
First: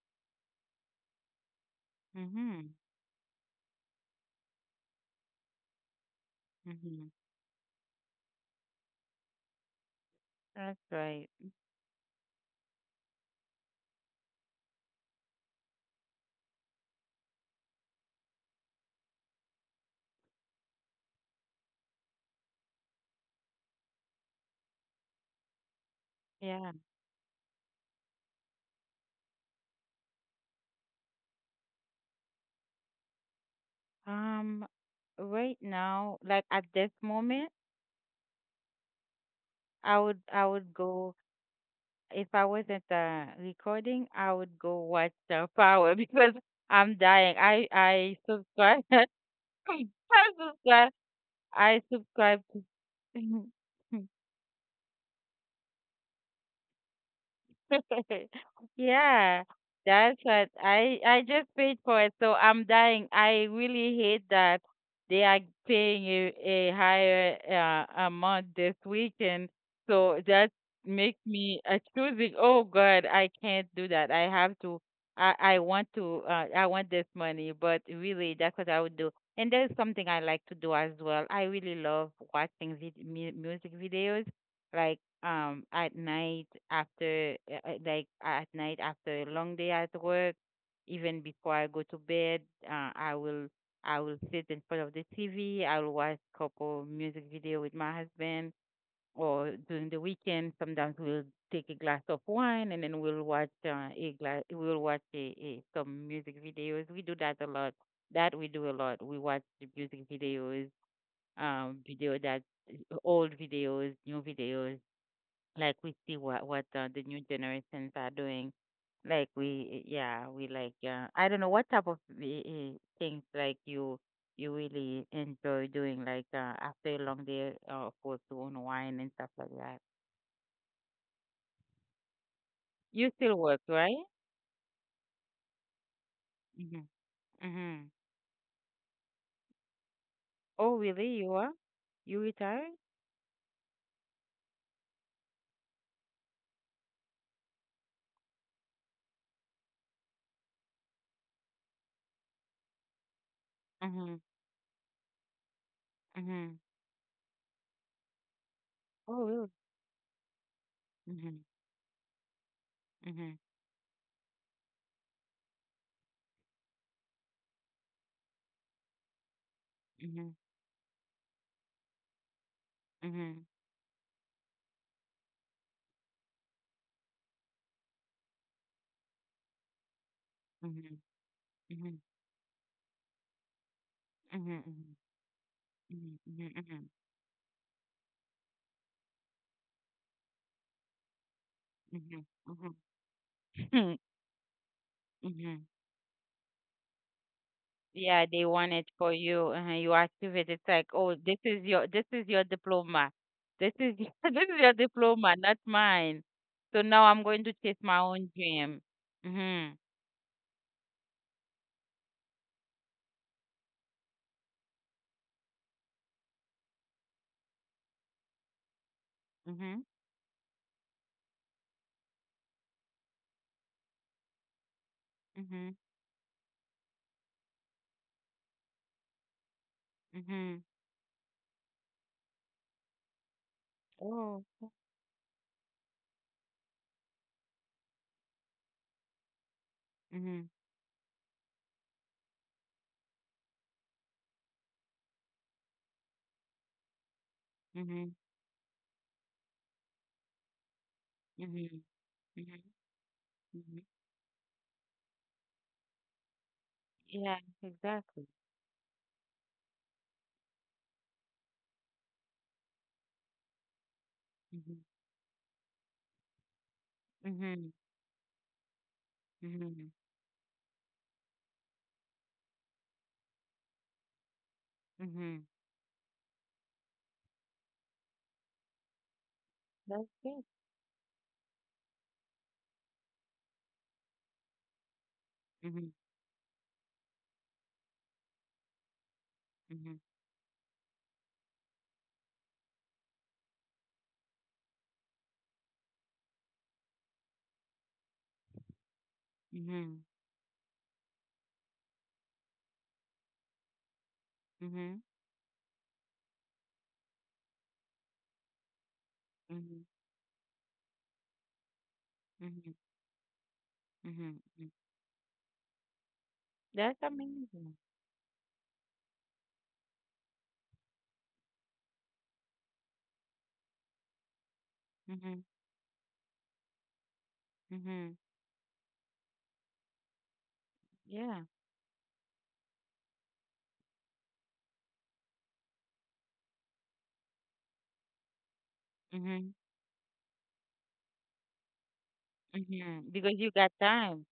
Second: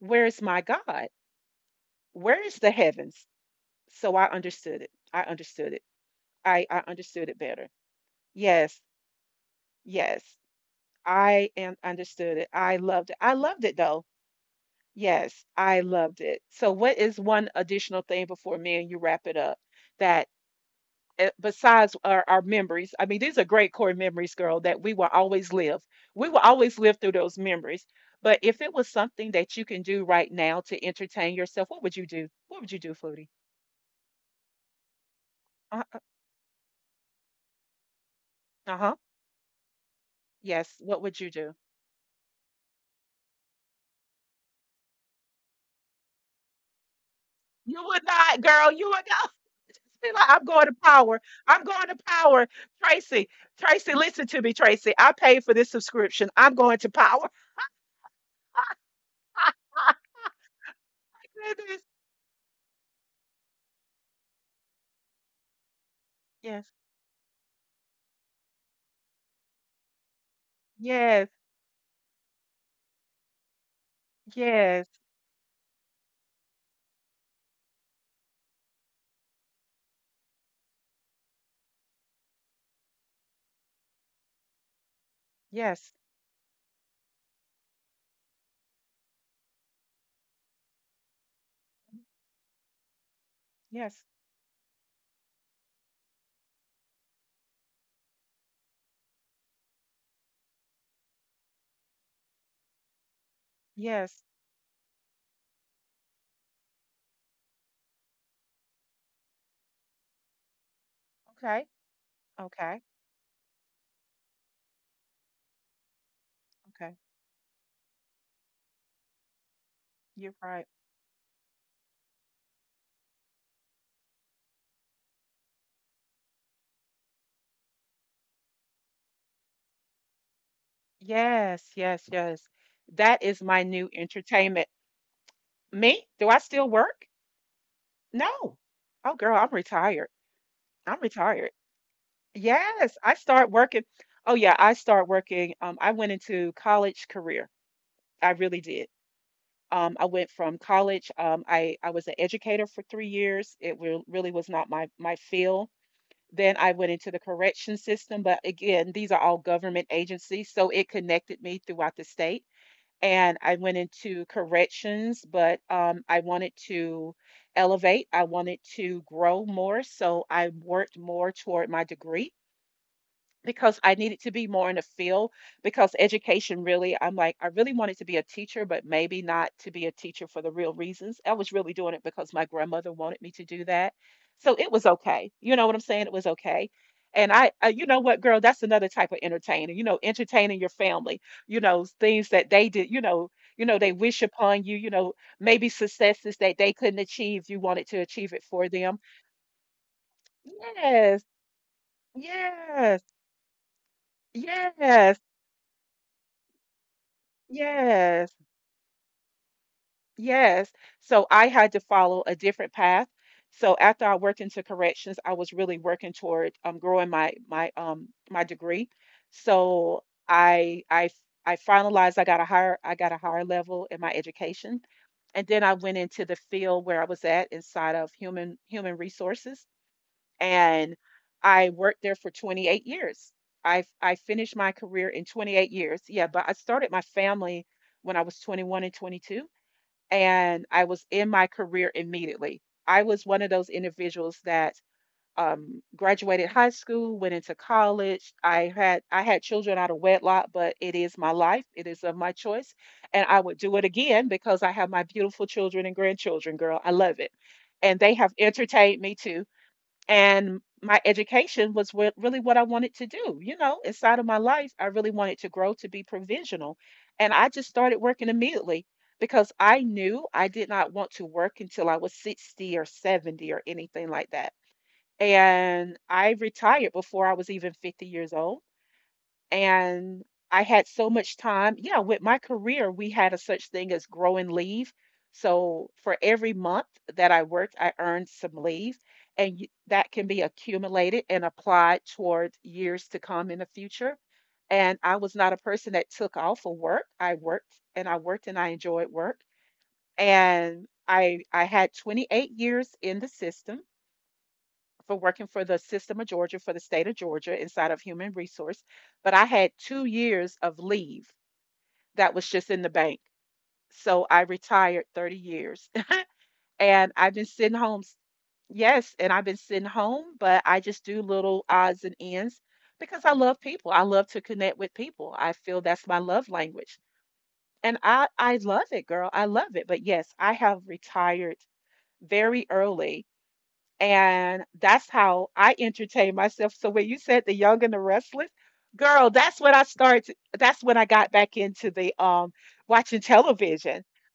A: where's my God? Where is the
B: Mhm.
A: heavens? So I understood it. I understood it. I
B: Mhm.
A: understood it better. Yes. Yes.
B: That's right.
A: I am understood it. I loved it. I loved it though. Yes, I loved it. So what is one additional thing before me and you wrap it up that besides our memories, I mean, these are great core memories, girl, that we will always live. We will
B: Yeah.
A: always live through those memories. But if it was something that you can do right now to entertain yourself, what would you do? What would you do, Foodie?
B: Um, right
A: Uh,
B: now, like at this moment,
A: huh.
B: I would
A: Yes, what
B: go
A: would you do?
B: if I wasn't recording. I would go watch the power because I'm dying.
A: You would
B: I
A: not, girl.
B: subscribe.
A: You would not. Just be
B: I
A: like, I'm going to
B: subscribe.
A: power. I'm
B: I
A: going to
B: subscribe
A: power. Tracy,
B: to.
A: Tracy, listen to me, Tracy. I paid for this subscription. I'm going to power.
B: Yeah, that's what I just
A: It
B: paid
A: is.
B: for it, so I'm dying. I really hate that they are paying a
A: Yes.
B: a higher amount this weekend. So that makes
A: Yes.
B: me choosing. Oh God, I can't do that. I have to.
A: Yes.
B: I want to. I want this money, but really, that's what I would do. And there's something I like to do as well. I really love watching music videos like
A: Yes.
B: at night after like at night after a long day at work, even before I go to bed. uh, i will I
A: Yes.
B: will sit in front of the TV. I will watch couple music video with my husband or during the weekend. Sometimes we'll take a glass of wine and then we'll watch a
A: Yes.
B: glass we'll watch a some music videos. We do that a lot. That we do a lot, we watch the music videos,
A: Okay.
B: video that
A: Okay.
B: old videos, new videos, like we see what
A: Okay.
B: the new generations are doing. Like we, yeah,
A: You're
B: we
A: right.
B: like. I don't know what type of things like you really enjoy doing. Like after a long day, of course, to unwind and stuff like that.
A: Yes. Yes. Yes.
B: You
A: That
B: still
A: is
B: work,
A: my new
B: right?
A: entertainment. Me? Do I still
B: Mhm.
A: work?
B: Mhm.
A: No. Oh, girl, I'm retired.
B: Oh,
A: I'm
B: really? You
A: retired.
B: are? You retired?
A: Yes. I start working. Oh, yeah. I start working. I went into college career. I really did. I went from college. I was an educator for 3 years. It re-
B: Mhm.
A: really was not my field. Then
B: Mhm.
A: I went into the correction system, but again, these are
B: Oh,
A: all
B: really?
A: government agencies, so it
B: Mhm.
A: connected me throughout the state.
B: Mhm.
A: And I went into corrections, but I wanted to elevate, I wanted to grow more, so
B: Mhm.
A: I worked more toward my degree. Because I needed to be more in the field, because education really, I'm like, I really wanted to be a teacher, but maybe not to be a teacher for the real
B: Mhm.
A: reasons. I was really doing
B: Mhm.
A: it because my grandmother wanted me to do that. So
B: Mhm.
A: it was okay. You know what I'm saying? It
B: Mhm.
A: was
B: Mhm.
A: okay.
B: Mhm.
A: And I you know what, girl, that's another type of entertaining, you know, entertaining your family, you know,
B: Mhm.
A: things that they
B: Mhm.
A: did, you know, they
B: Mhm.
A: wish upon you, you know,
B: Mhm.
A: maybe successes that they couldn't achieve, you wanted to
B: Yeah,
A: achieve it
B: they
A: for
B: want it
A: them.
B: for you. You active it. It's like, oh,
A: Yes,
B: this is your
A: yes,
B: diploma. This is your- this is your
A: yes,
B: diploma, not mine. So now I'm going to chase my own
A: yes.
B: dream. Mhm.
A: Yes. So I had to follow a different path. So after I worked into corrections, I was really working toward growing my degree.
B: Mhm.
A: So I finalized I got a higher level in my education. And then I
B: Mhm.
A: went into the field where I was at inside of human resources
B: Mhm.
A: and I worked there for 28 years. I
B: Oh.
A: finished my career in 28 years. Yeah, but I started my family when I was 21 and 22
B: Mhm.
A: and I was in my career immediately. I was one of those individuals that graduated high school, went into
B: Mhm.
A: college. I had children out of wedlock, but it is my life.
B: Mhm.
A: It is of my
B: Mhm.
A: choice, and I would do it
B: Mhm.
A: again because I have my beautiful children and grandchildren. Girl, I love it,
B: Yeah,
A: and they
B: exactly.
A: have entertained me too, and my education was what, really what I wanted to do. You know, inside of my life,
B: Mhm.
A: I really wanted to grow to be provisional. And I just
B: Mhm.
A: started working immediately because I
B: Mhm.
A: knew I did not want to work until I was 60 or 70 or anything like that.
B: Mhm.
A: And I retired before I was even 50 years old
B: That's
A: and
B: good.
A: I had so much time. Yeah, with my career, we had a such thing as grow and leave. So
B: Mhm.
A: for every month that I worked, I earned some leave, and
B: Mhm.
A: that can be accumulated and applied toward years to come in the future. And I was not a person that took off of work. I worked and I worked and I enjoyed work.
B: Mhm.
A: And I had 28 years in the system
B: Mhm.
A: for working for the system of Georgia, for the state of Georgia inside of human resource. But I had
B: Mhm.
A: 2 years of leave that was just
B: Mhm.
A: in the bank. So I
B: Mhm. Mhm.
A: retired 30 years
B: That's
A: and I've been sitting
B: amazing.
A: home. Yes, and I've been sitting home, but I just do little odds and ends because I love people. I love to connect with people.
B: Mhm.
A: I feel that's my love language. And
B: Mhm.
A: I love it, girl. I love it. But yes, I have
B: Yeah.
A: retired very early. And that's how I entertain myself. So when you said The Young and the Restless, girl,
B: Mhm.
A: that's when I started. That's when I got back into the
B: Mhm.
A: watching
B: Because you got
A: television.
B: time.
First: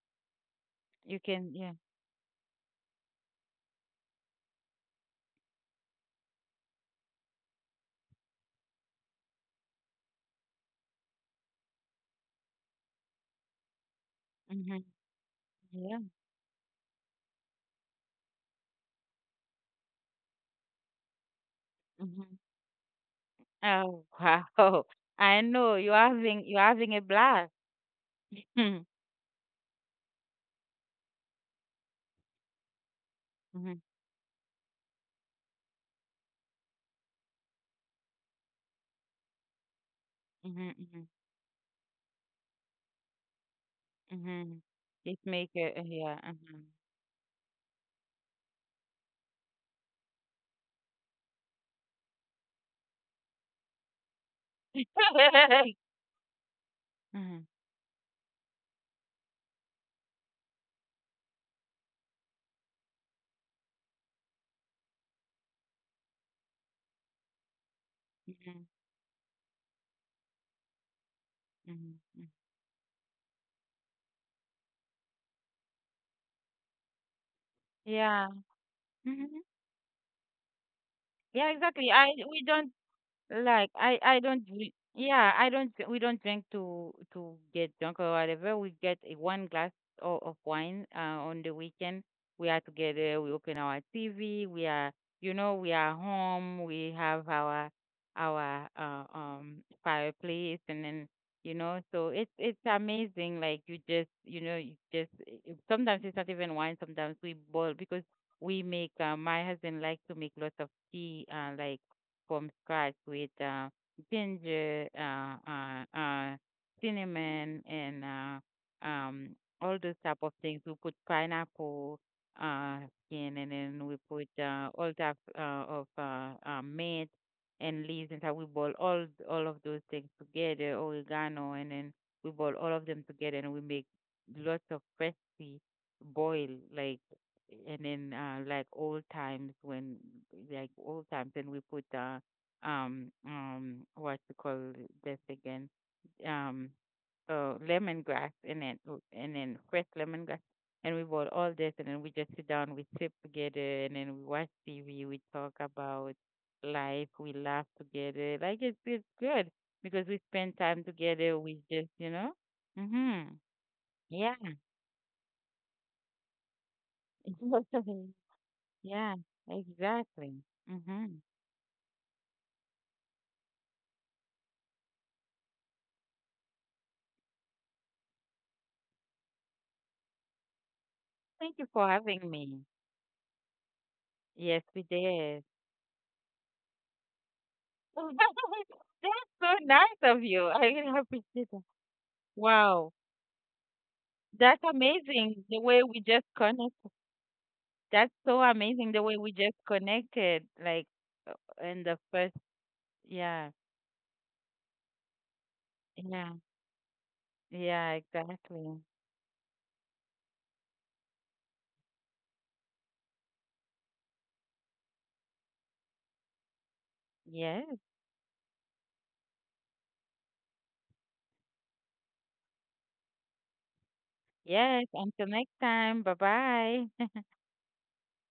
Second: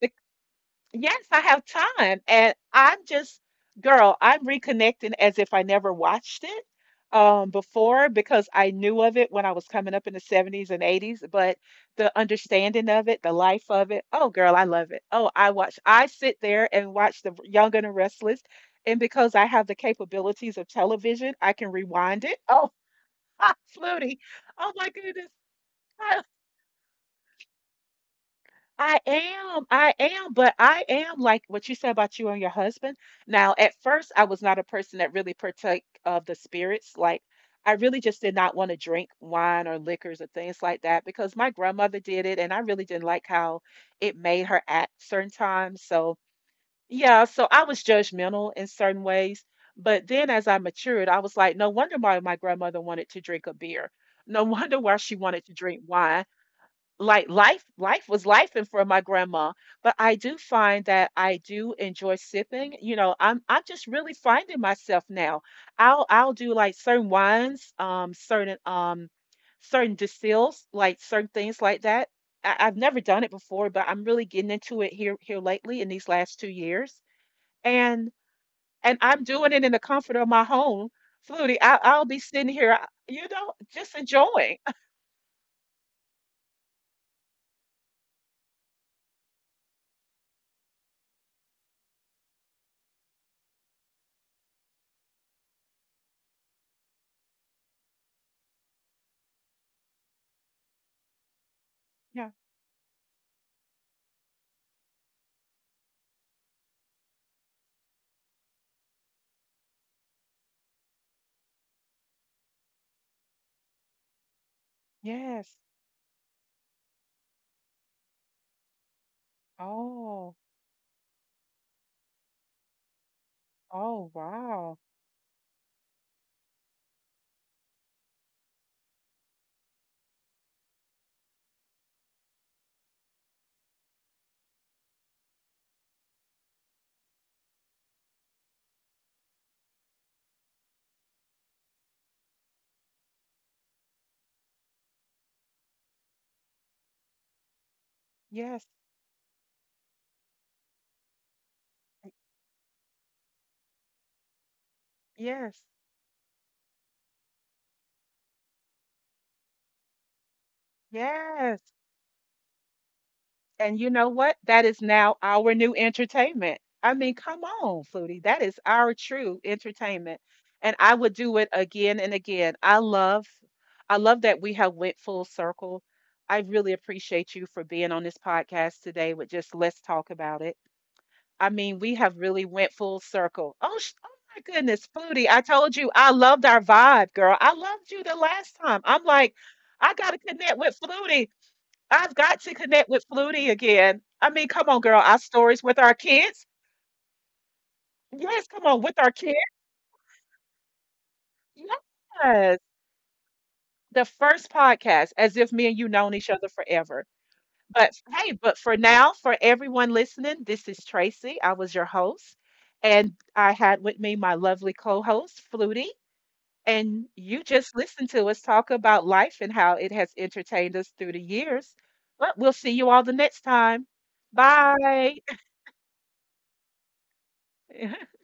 B: You
A: Yes, I
B: can,
A: have
B: yeah.
A: time. And I'm just, girl, I'm reconnecting as if I never watched it before because I knew of it when I was coming up in the 70s and 80s. But the understanding of it, the life of it, oh, girl, I
B: Mhm.
A: love it. Oh, I watch,
B: Yeah.
A: I sit there and watch The Young and the Restless. And because I have the capabilities of television, I can rewind
B: Mhm.
A: it. Oh,
B: Oh,
A: Flutie. Oh,
B: wow.
A: my goodness.
B: I know you're having a blast. Mhm.
A: I am, but I am like what you said about you and your husband. Now, at
B: Mhm.
A: first, I was not a person that really partake of the spirits. Like, I really just did not want to drink wine or liquors or things
B: Mhm.
A: like that
B: Mhm.
A: because my grandmother did it, and I really didn't like how it made
B: Mhm.
A: her act
B: It
A: certain
B: make a-
A: times. So,
B: yeah. Mhm.
A: yeah, so I was judgmental in certain ways. But then as I matured, I was like, no wonder why my grandmother wanted to drink a beer. No wonder why she wanted to drink wine. Like,
B: Mhm.
A: life was life and for my grandma. But I do find that I do enjoy sipping, you know, I'm just really finding myself now. I'll do like certain wines, certain
B: Mhm.
A: certain distills, like certain things like
B: Mhm.
A: that.
B: Mhm.
A: I've never done it before, but I'm really getting into it here lately in these last 2 years and
B: Yeah.
A: and I'm
B: Mhm.
A: doing it in the comfort of my home,
B: Yeah,
A: Flutie. I,
B: exactly. I
A: i'll be
B: we
A: sitting
B: don't
A: here, you know,
B: Like
A: just
B: I don't
A: enjoying.
B: dri- yeah, I don't dr- we don't drink to get drunk or whatever. We get a one glass of wine on the weekend. We are together, we open our TV, we are you know, we are home, we have our fireplace, and then you know, so
A: Yeah,
B: it's amazing, like you just you know, you just sometimes it's not even wine, sometimes we boil because we make my husband likes to make lots of tea like from scratch with ginger,
A: yes,
B: cinnamon, and all those type of
A: oh.
B: things. We put pineapple uh, skin, and then we
A: Oh,
B: put
A: wow.
B: all type of mint and leaves, and so we boil all of those things together, oregano, and then we boil all of them together, and we make lots of crispy boil, like, and then like old times when like old times, and we put what to call this again um lemongrass,
A: Yes.
B: and then fresh lemongrass, and we bought all this, and then we just sit down, we sip together, and then we watch TV, we talk
A: Yes.
B: about life, we laugh together. Like, it's good because we spend time together, we
A: Yes.
B: just you know mhm
A: And you know
B: yeah
A: what? That is now our new entertainment. I mean, come on, Foodie. That is our
B: Yeah,
A: true entertainment.
B: exactly.
A: And I
B: Mm-hmm.
A: would do it again and again. I love. I love that we have went full circle. I really appreciate you for being on this podcast today with just Let's Talk About It. I
B: Thank you
A: mean,
B: for
A: we have
B: having
A: really
B: me.
A: went full circle. Oh, oh my
B: Yes, we
A: goodness, Foodie!
B: did.
A: I told you I loved our vibe, girl. I loved you the last time. I'm like,
B: That's so
A: I
B: nice of
A: gotta
B: you.
A: connect
B: I
A: with
B: really
A: Flutie.
B: appreciate that.
A: I've got to
B: Wow,
A: connect with Flutie again. I mean,
B: that's
A: come on, girl. Our
B: amazing the
A: stories
B: way
A: with
B: we
A: our
B: just
A: kids.
B: connect. That's so
A: Yes, come on,
B: amazing the
A: with
B: way
A: our
B: we
A: kids.
B: just connected, like uh, in the first,
A: Yes,
B: yeah,
A: the first podcast, as if me and you known
B: yeah,
A: each other forever.
B: yeah,
A: But hey, but
B: exactly.
A: for now, for everyone listening, this is Tracy. I was your host, and I had with me my lovely co-host, Flutie. And you
B: Yes,
A: just listened to us talk about life and how it has entertained us through the years. But we'll see you all the next time.
B: yes.
A: Bye.
B: Until next time. Bye bye.